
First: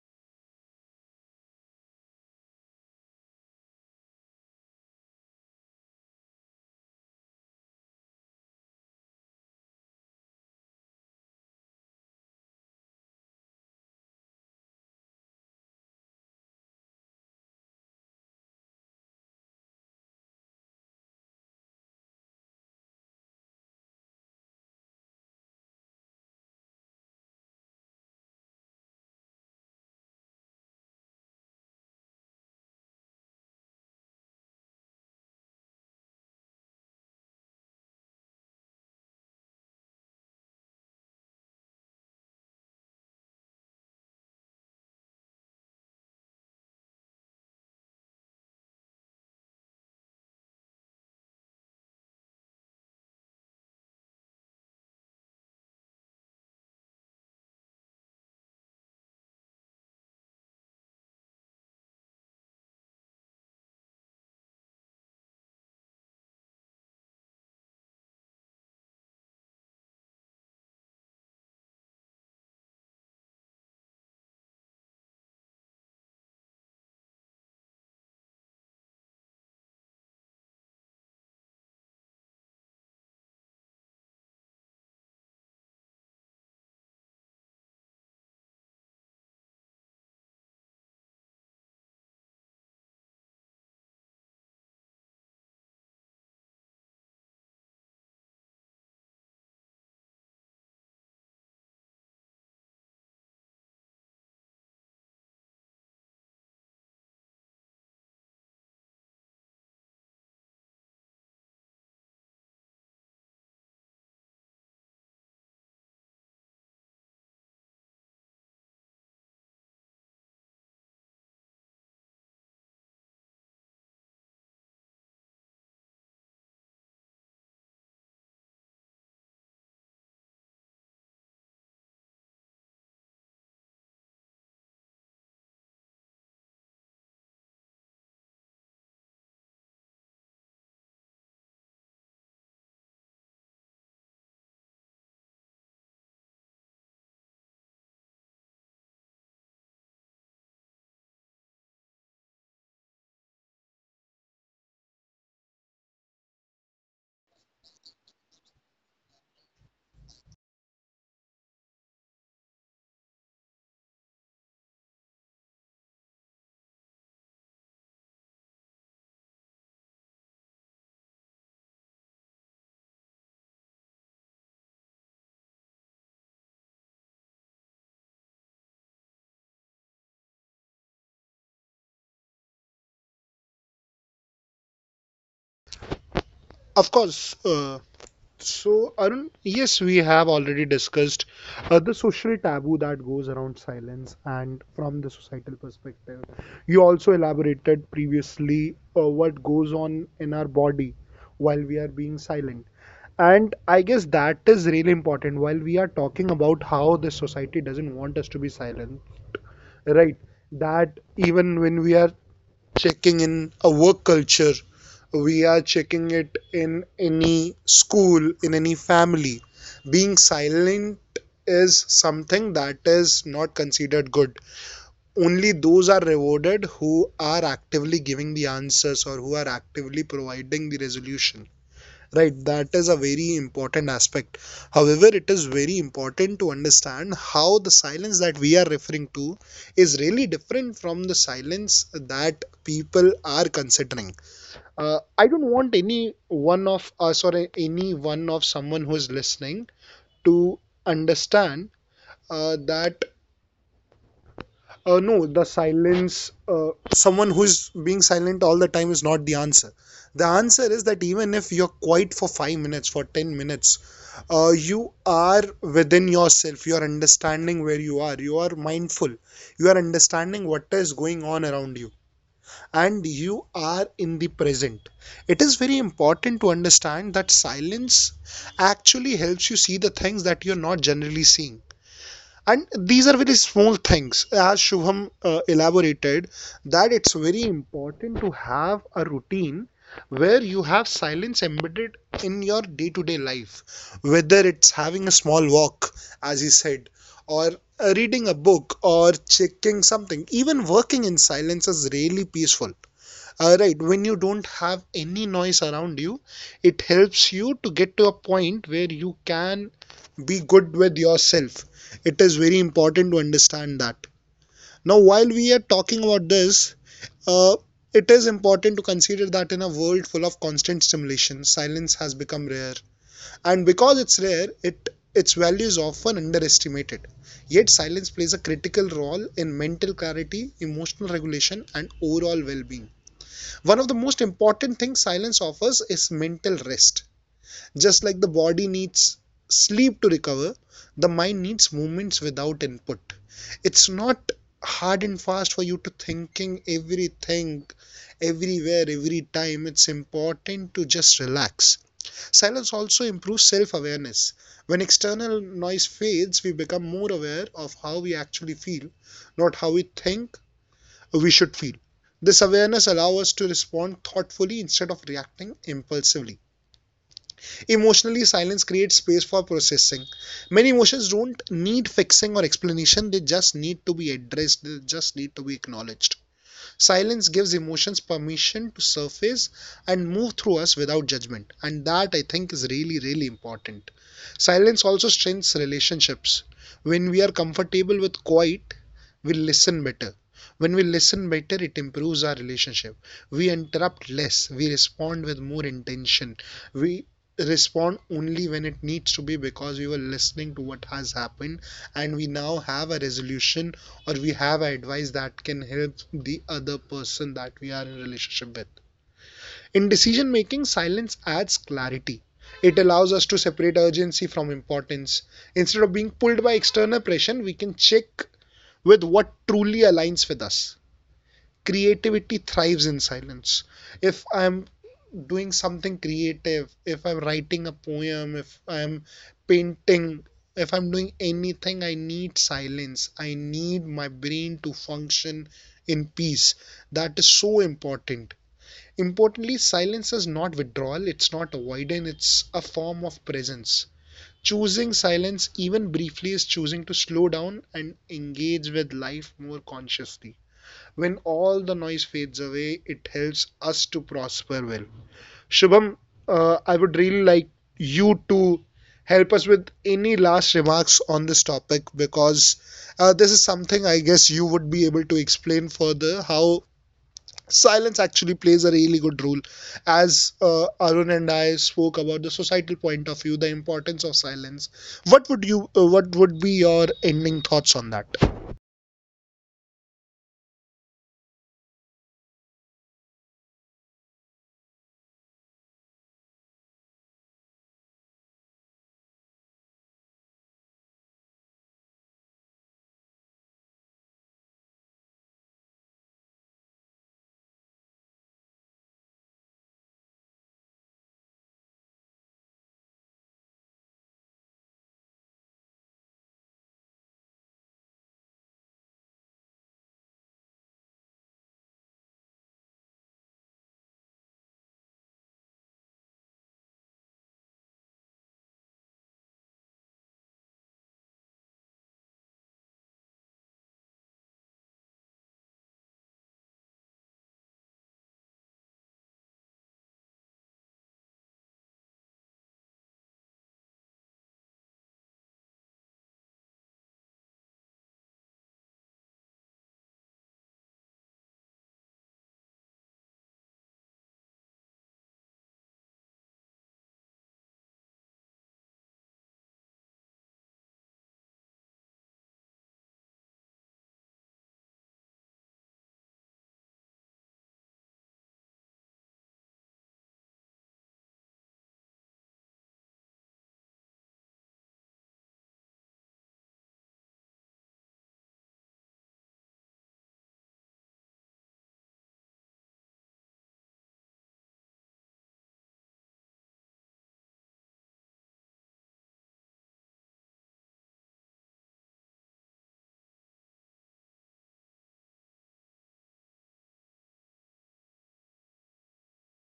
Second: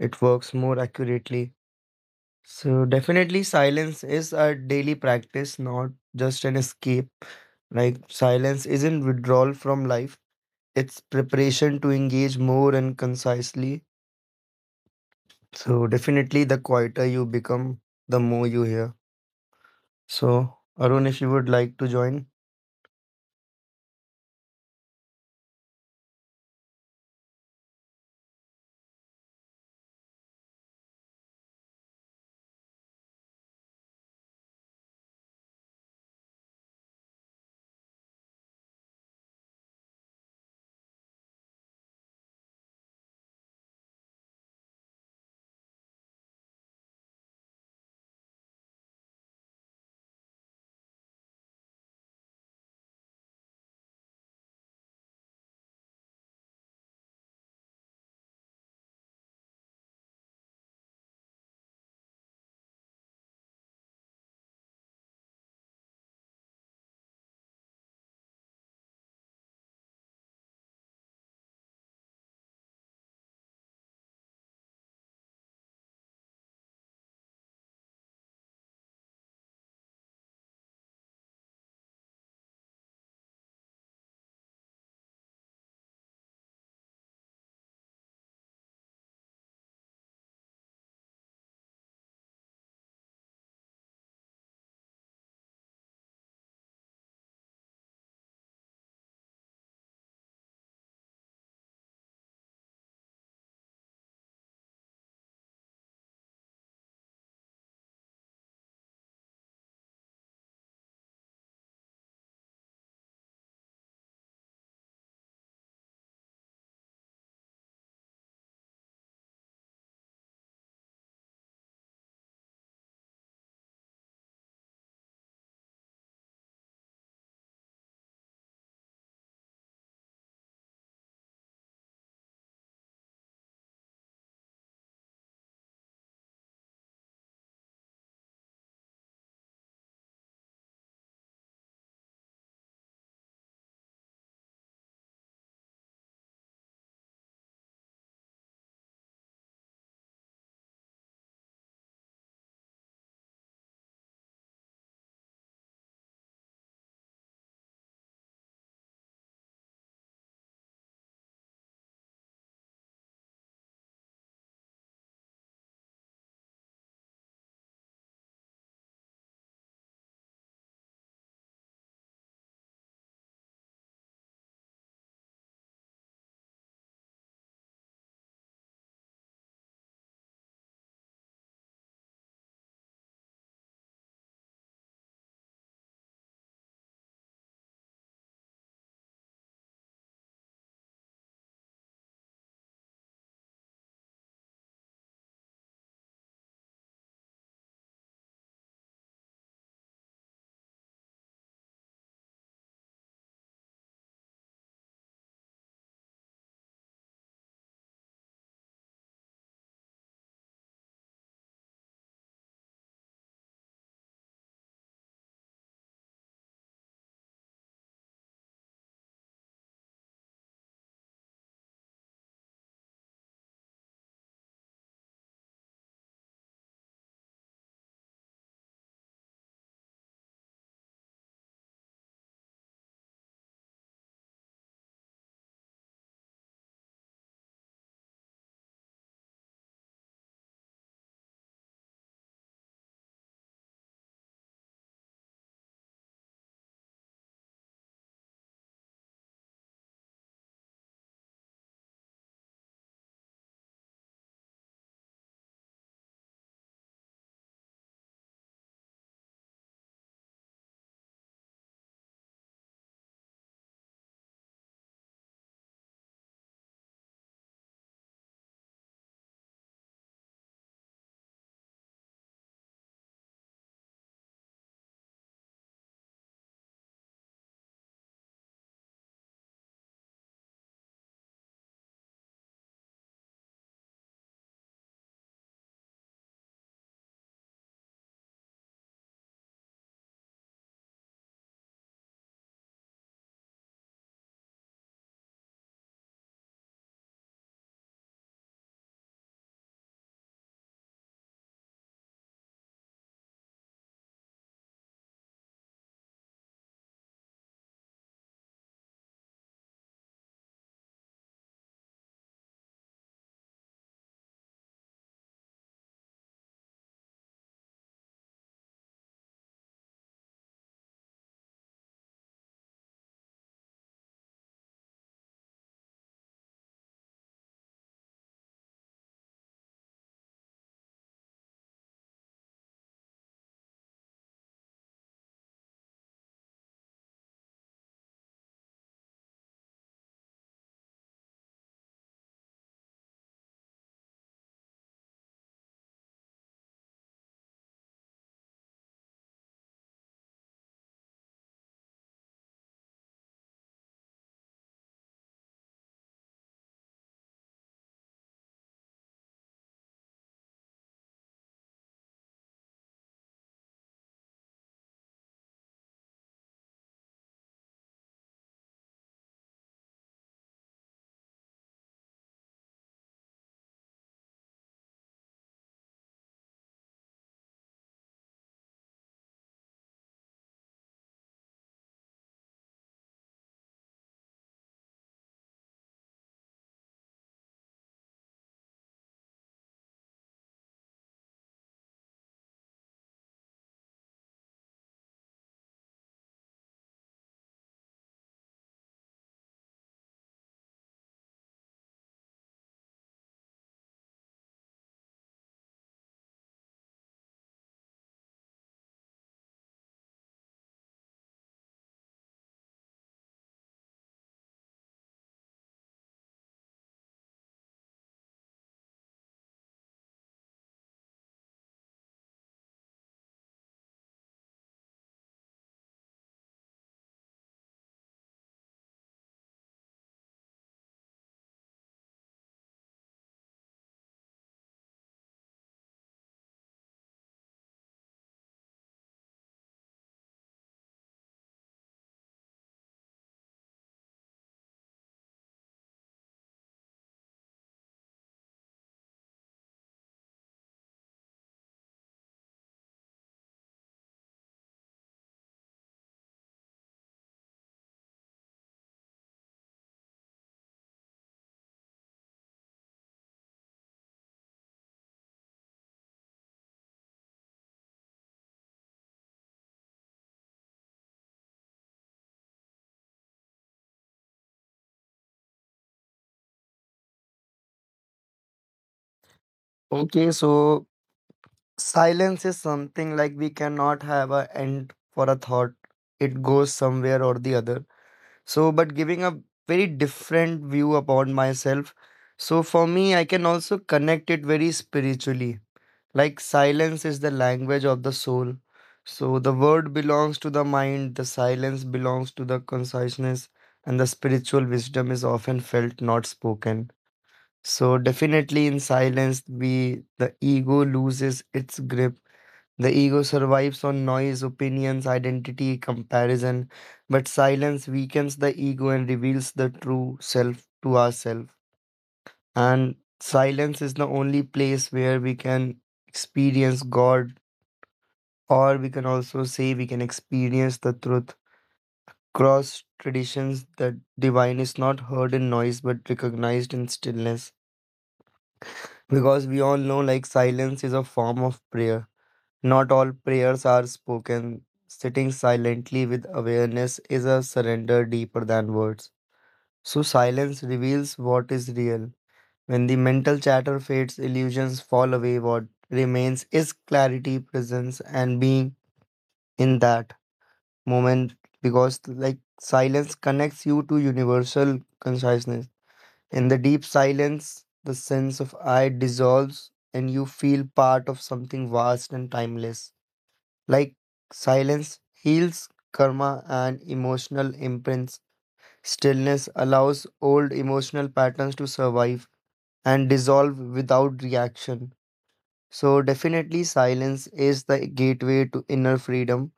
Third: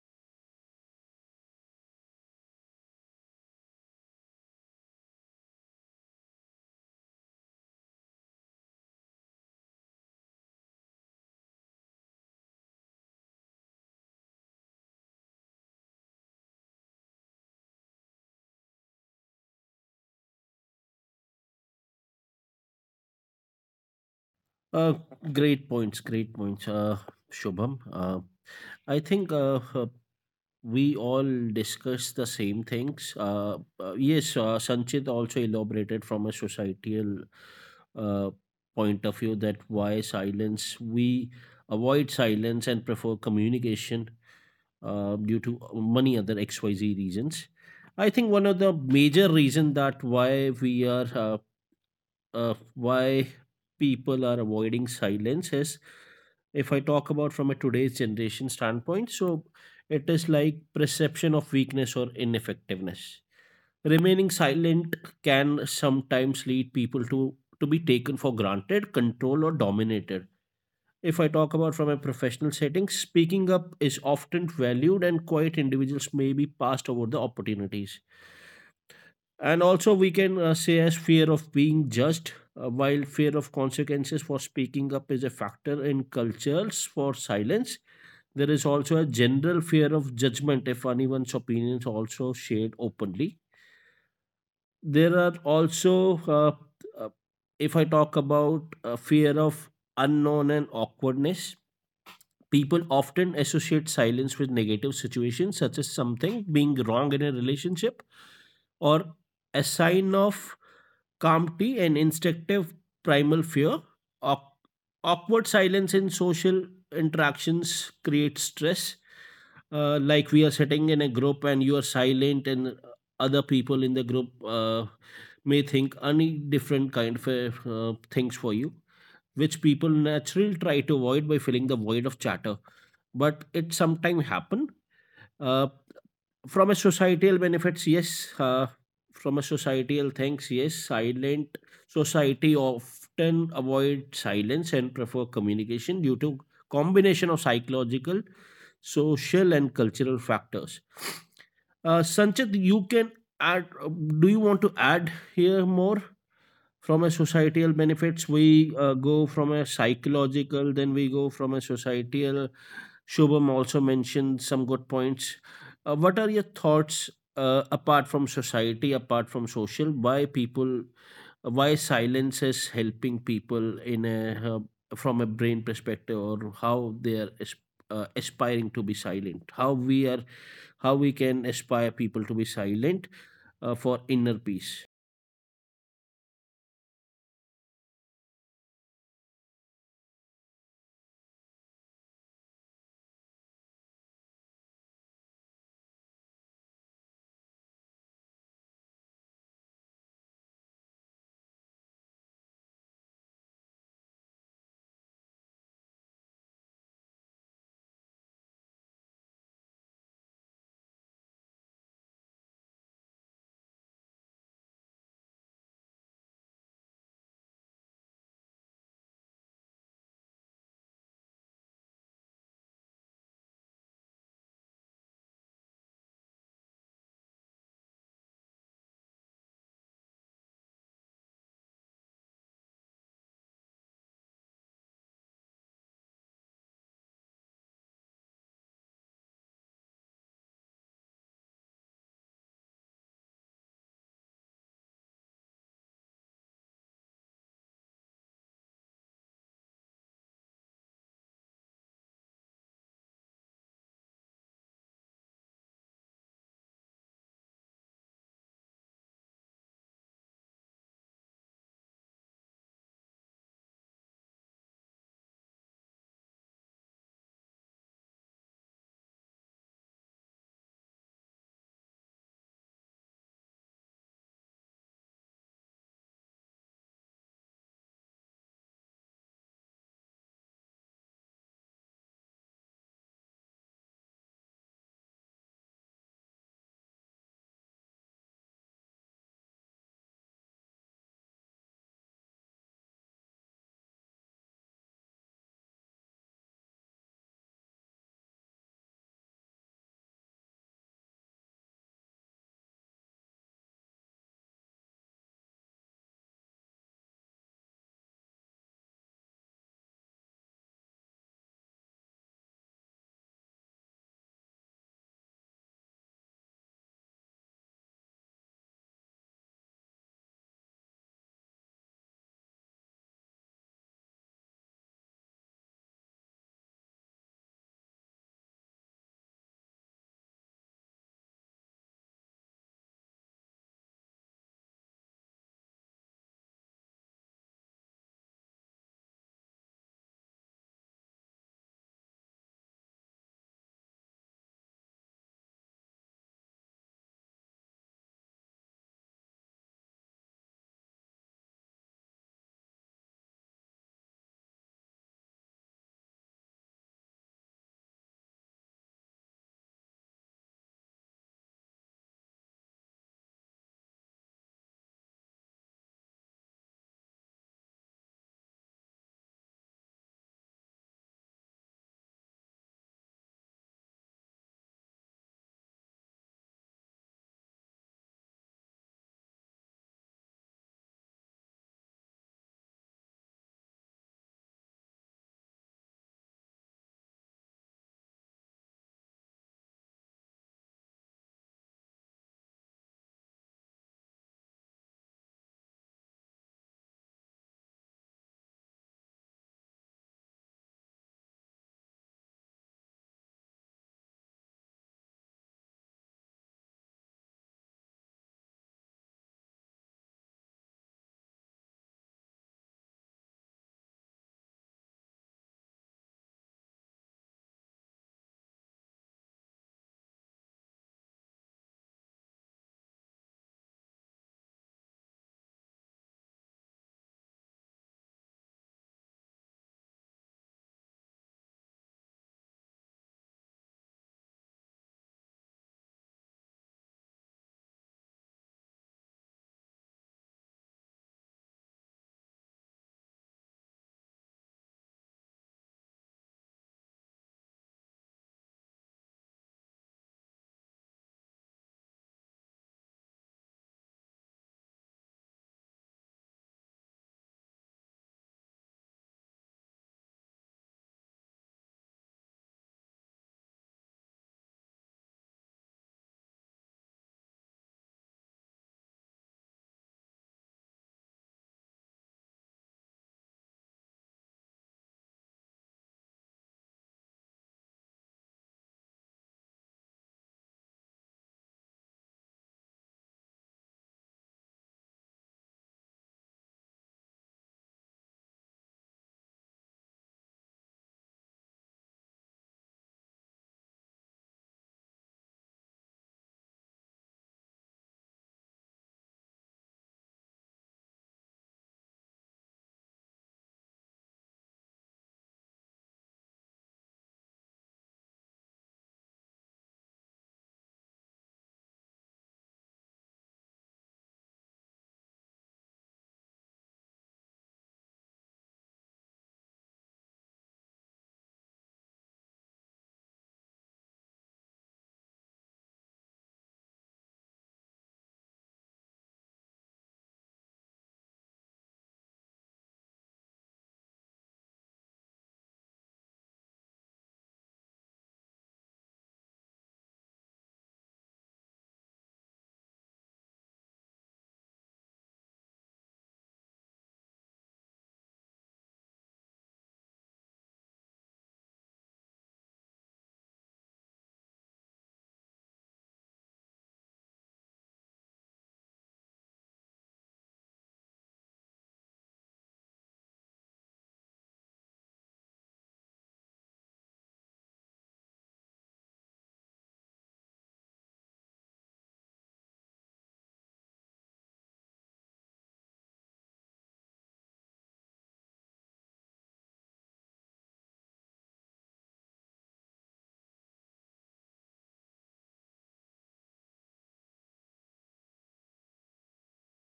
It works more accurately. So, definitely, silence is a daily practice, not just an escape. Like, silence isn't withdrawal from life, it's preparation to engage more and concisely. So, definitely, the quieter you become, the more you hear. So, Arun, if you would like to join.
Uh, great points, great points, Shubham. I think we all discuss the same things. Yes, Sanchit also elaborated from a societal uh, point of view, that why silence, we avoid silence and prefer communication due to many other XYZ reasons. I think one of the major reason that why we are why people are avoiding silence is, if I talk about from a today's generation standpoint, so it is like perception of weakness or ineffectiveness. Remaining silent can sometimes lead people to be taken for granted, controlled, or dominated. If I talk about from a professional setting, speaking up is often valued, and quiet individuals may be passed over the opportunities. And also, we can say as fear of being judged. While fear of consequences for speaking up is a factor in cultures for silence, there is also a general fear of judgment if anyone's opinions also shared openly. There are also, uh, if I talk about fear of unknown and awkwardness, people often associate silence with negative situations, such as something being wrong in a relationship, or a sign of calmty and instinctive primal fear. Awk- Awkward silence in social interactions creates stress. Like, we are sitting in a group and you are silent, and other people in the group may think any different kind of things for you, which people naturally try to avoid by filling the void of chatter, but it sometimes happen. Uh, from a societal benefits, yes, uh, from a societal things, yes, silent society often avoid silence and prefer communication due to combination of psychological, social, and cultural factors. Sanchit, you can add, do you want to add here more? From a societal benefits, we go from a psychological, then we go from a societal. Shobham also mentioned some good points. What are your thoughts apart from society, apart from social? Why people? Why silence is helping people in a, uh, from a brain perspective? Or how they are aspiring to be silent? How we are? How we can aspire people to be silent for inner peace?
Of course. So, Arun, yes, we have already discussed the social taboo that goes around silence and from the societal perspective. You also elaborated previously what goes on in our body while we are being silent. And I guess that is really important while we are talking about how the society doesn't want us to be silent, right? That even when we are checking in a work culture, we are checking it in any school, in any family. Being silent is something that is not considered good. Only those are rewarded who are actively giving the answers or who are actively providing the resolution. Right, that is a very important aspect. However, it is very important to understand how the silence that we are referring to is really different from the silence that people are considering. I don't want any one of us or any one of someone who is listening to understand that no, the silence, someone who's being silent all the time is not the answer. The answer is that even if you're quiet for 5 minutes, for 10 minutes, you are within yourself. You are understanding where you are. You are mindful. You are understanding what is going on around you. And you are in the present. It is very important to understand that silence actually helps you see the things that you're not generally seeing, and these are very small things. As Shubham elaborated, that it's very important to have a routine where you have silence embedded in your day-to-day life, whether it's having a small walk, as he said, or reading a book or checking something. Even working in silence is really peaceful, right, when you don't have any noise around you. It helps you to get to a point where you can be good with yourself. It is very important to understand that. Now, while we are talking about this, uh, it is important to consider that in a world full of constant stimulation, silence has become rare, and because it's rare, it its value is often underestimated. Yet silence plays a critical role in mental clarity, emotional regulation, and overall well-being. One of the most important things silence offers is mental rest. Just like the body needs sleep to recover, the mind needs movements without input. It's not hard and fast for you to thinking everything, everywhere, every time. It's important to just relax. Silence also improves self awareness. When external noise fades, we become more aware of how we actually feel, not how we think we should feel. This awareness allows us to respond thoughtfully instead of reacting impulsively. Emotionally, silence creates space for processing. Many emotions don't need fixing or explanation, they just need to be addressed, they just need to be acknowledged. Silence gives emotions permission to surface and move through us without judgment, and that I think is really, really important. Silence also strengthens relationships. When we are comfortable with quiet, we listen better. When we listen better, it improves our relationship. We interrupt less, we respond with more intention. We respond only when it needs to be, because we were listening to what has happened, and we now have a resolution, or we have advice that can help the other person that we are in relationship with. In decision making, silence adds clarity. It allows us to separate urgency from importance. Instead of being pulled by external pressure, we can check with what truly aligns with us. Creativity thrives in silence. If I'm doing something creative, if I'm writing a poem, if I'm painting, if I'm doing anything, I need silence. I need my brain to function in peace. That is so important. Importantly, silence is not withdrawal, it's not avoidance, it's a form of presence. Choosing silence, even briefly, is choosing to slow down and engage with life more consciously. When all the noise fades away, it helps us to prosper well. Shubham, I would really like you to help us with any last remarks on this topic, because this is something I guess you would be able to explain further, how silence actually plays a really good role. As Arun and I spoke about the societal point of view, the importance of silence. What would you? What would be your ending thoughts on that?
Okay, so silence is something like we cannot have a end for a thought, it goes somewhere or the other. So, but giving a very different view upon myself. So, for me, I can also connect it very spiritually. Like, silence is the language of the soul. So, the word belongs to the mind, the silence belongs to the conciseness, and the spiritual wisdom is often felt, not spoken. So, definitely in silence, the ego loses its grip. The ego survives on noise, opinions, identity, comparison, but silence weakens the ego and reveals the true self to ourselves. And silence is the only place where we can experience God, or we can also say we can experience the truth. Cross traditions, the divine is not heard in noise but recognized in stillness. Because we all know, like, silence is a form of prayer. Not all prayers are spoken. Sitting silently with awareness is a surrender deeper than words. So, silence reveals what is real. When the mental chatter fades, illusions fall away. What remains is clarity, presence, and being in that moment because, like, silence connects you to universal conciseness. In the deep silence, the sense of I dissolves and you feel part of something vast and timeless like silence heals karma and emotional imprints. Stillness allows old emotional patterns to survive and dissolve without reaction. So, definitely, silence is the gateway to inner freedom.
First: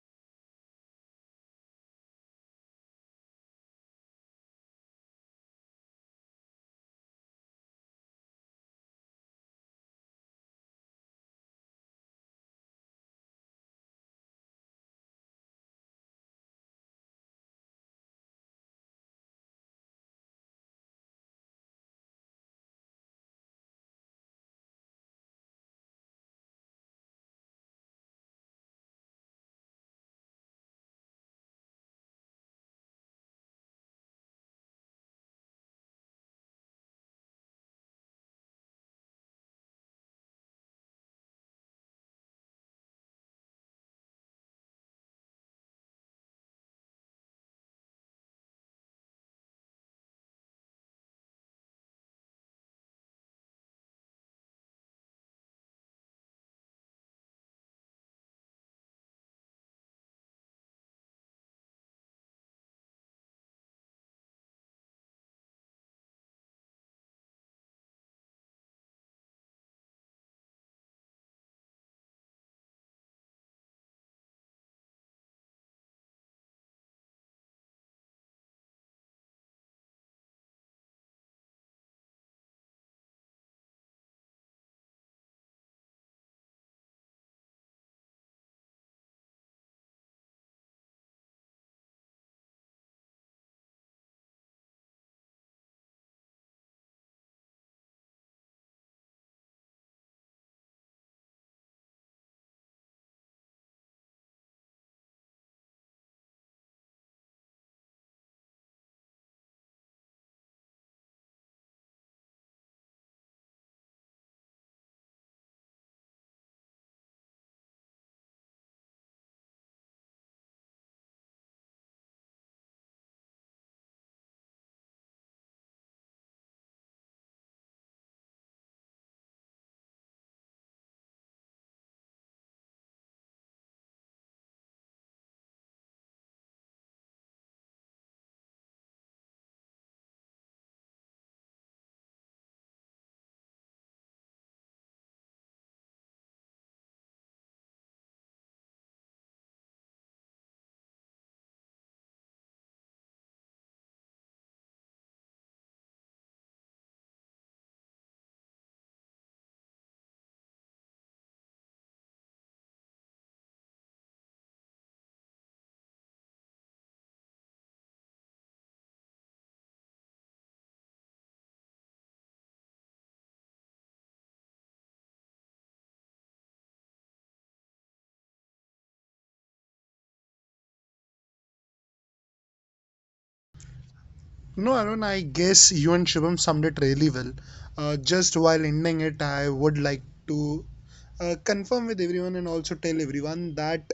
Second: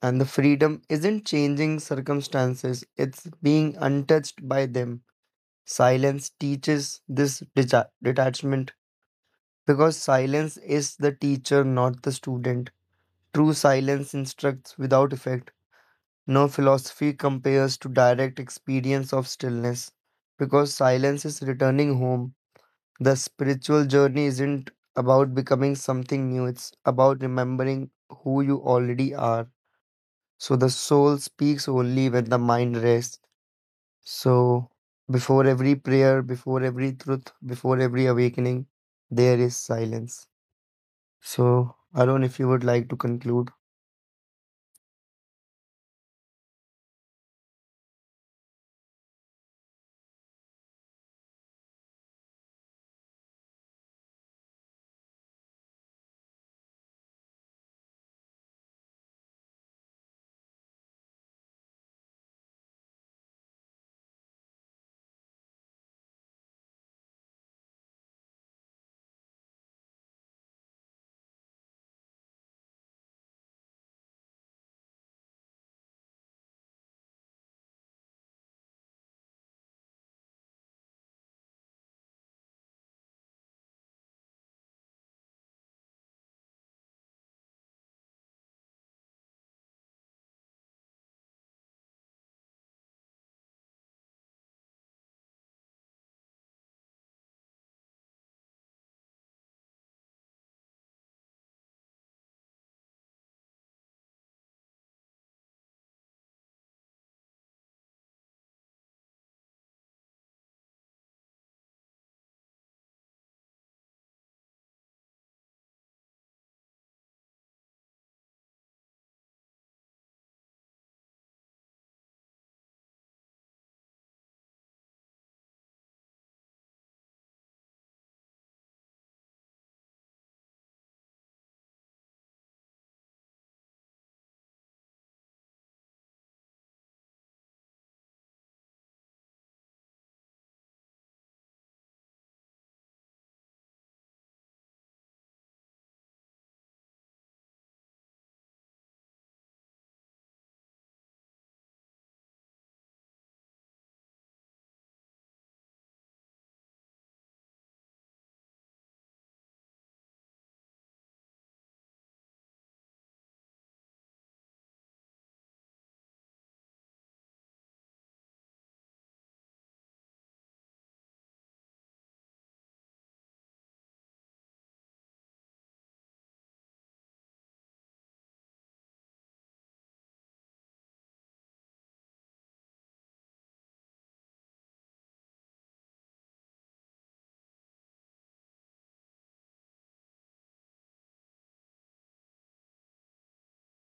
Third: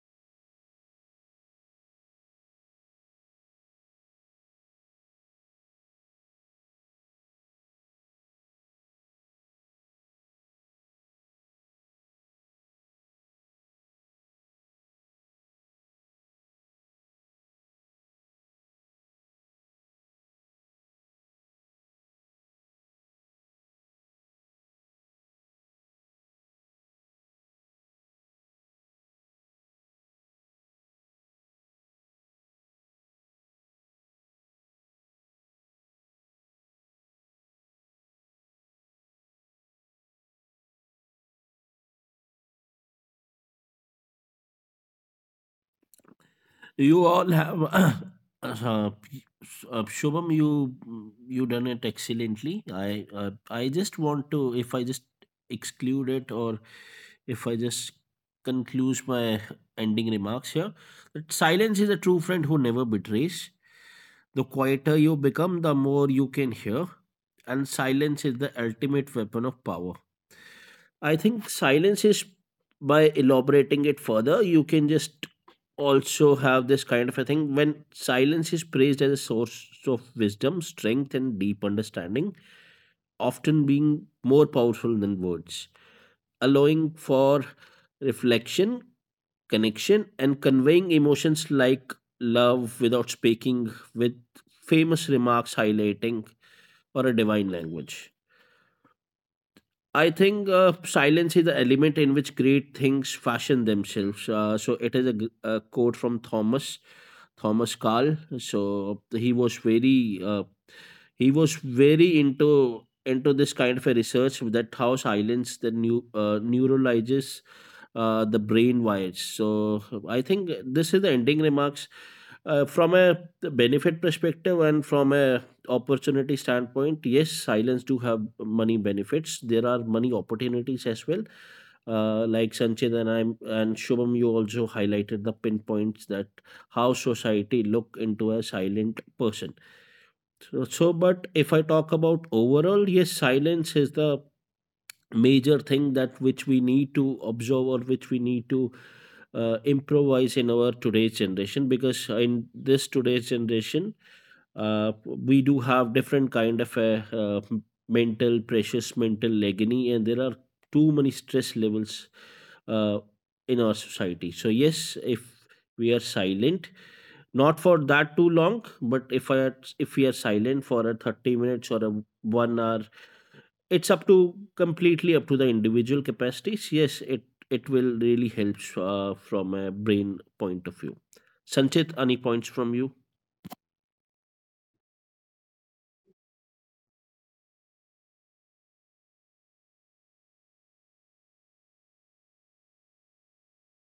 And the freedom isn't changing circumstances, it's being untouched by them. Silence teaches this detachment because silence is the teacher, not the student. True silence instructs without effect. No philosophy compares to direct experience of stillness because silence is returning home. The spiritual journey isn't about becoming something new, it's about remembering who you already are. So the soul speaks only when the mind rests. So before every prayer, before every truth, before every awakening, there is silence. So, Arun, if you would like to conclude.
You all have Shubham, you done it excellently. I just want to, if I just exclude it, or if I just conclude my ending remarks here, that silence is a true friend who never betrays. The quieter you become, the more you can hear, and silence is the ultimate weapon of power. I think silence is, by elaborating it further, you can just also have this kind of a thing, when silence is praised as a source of wisdom, strength, and deep understanding, often being more powerful than words, allowing for reflection, connection, and conveying emotions like love without speaking, with famous remarks highlighting or a divine language. I think silence is the element in which great things fashion themselves. So it is a, a quote from Thomas Carl. So he was very into this kind of a research, that how silence the new neuralizes the brain wires. So I think this is the ending remarks, from a benefit perspective and from a opportunity standpoint. Yes, silence do have money benefits. There are money opportunities as well. Like Sanchit and I and Shubham, you also highlighted the pinpoints that how society look into a silent person. But if I talk about overall, yes, silence is the major thing that which we need to observe, or which we need to improvise in our today's generation, because in this today's generation, we do have different kind of a, mental precious mental agony, and there are too many stress levels uh, in our society. So yes, if we are silent, not for that too long, but if we are silent for a 30 minutes or a 1 hour, it's up to completely up to the individual capacities. Yes, it will really help from a brain point of view. Sanchit, any points from you?
No, Arun, I guess you and Shubham summed it really well. Just while ending it, I would like to confirm with everyone and also tell everyone that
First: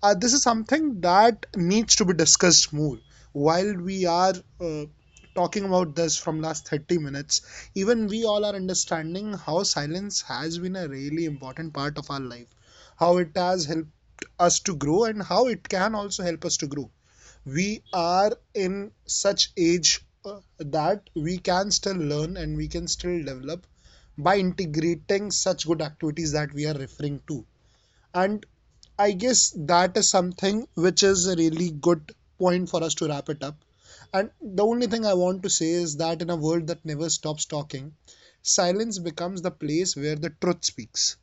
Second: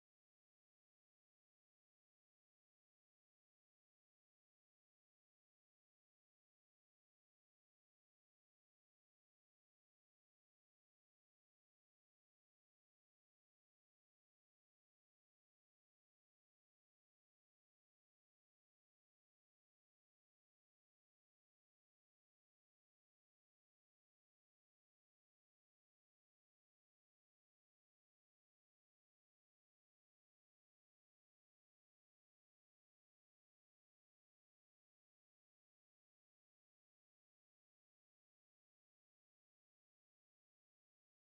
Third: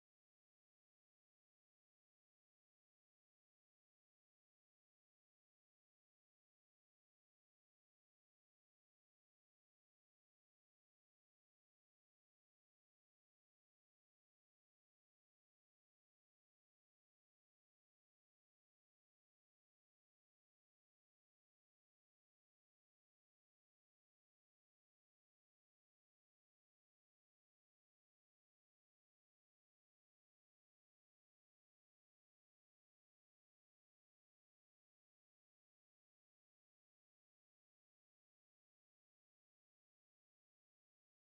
this is something that needs to be discussed more. While we are uh, talking about this from last 30 minutes, even we all are understanding how silence has been a really important part of our life, how it has helped us to grow, and how it can also help us to grow. We are in such age that we can still learn and we can still develop by integrating such good activities that we are referring to, and I guess that is something which is a really good point for us to wrap it up. And the only thing I want to say is that in a world that never stops talking, silence becomes the place where the truth speaks,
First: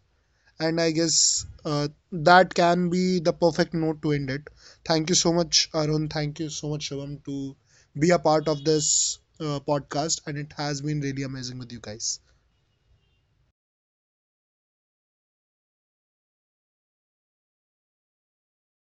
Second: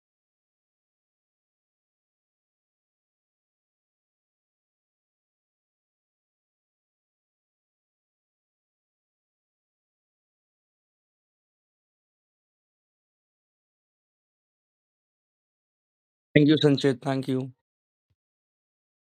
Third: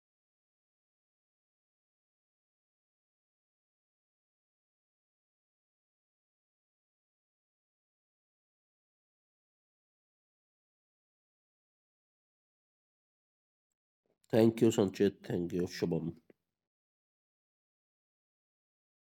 and I guess that can be the perfect note to end it. Thank you so much, Arun. Thank you so much, Shivam, to be a part of this podcast. And it has been really amazing with you guys.
Thank you, Sanchit. Thank you, Shubham.
Thank you, Sanchit. Thank you.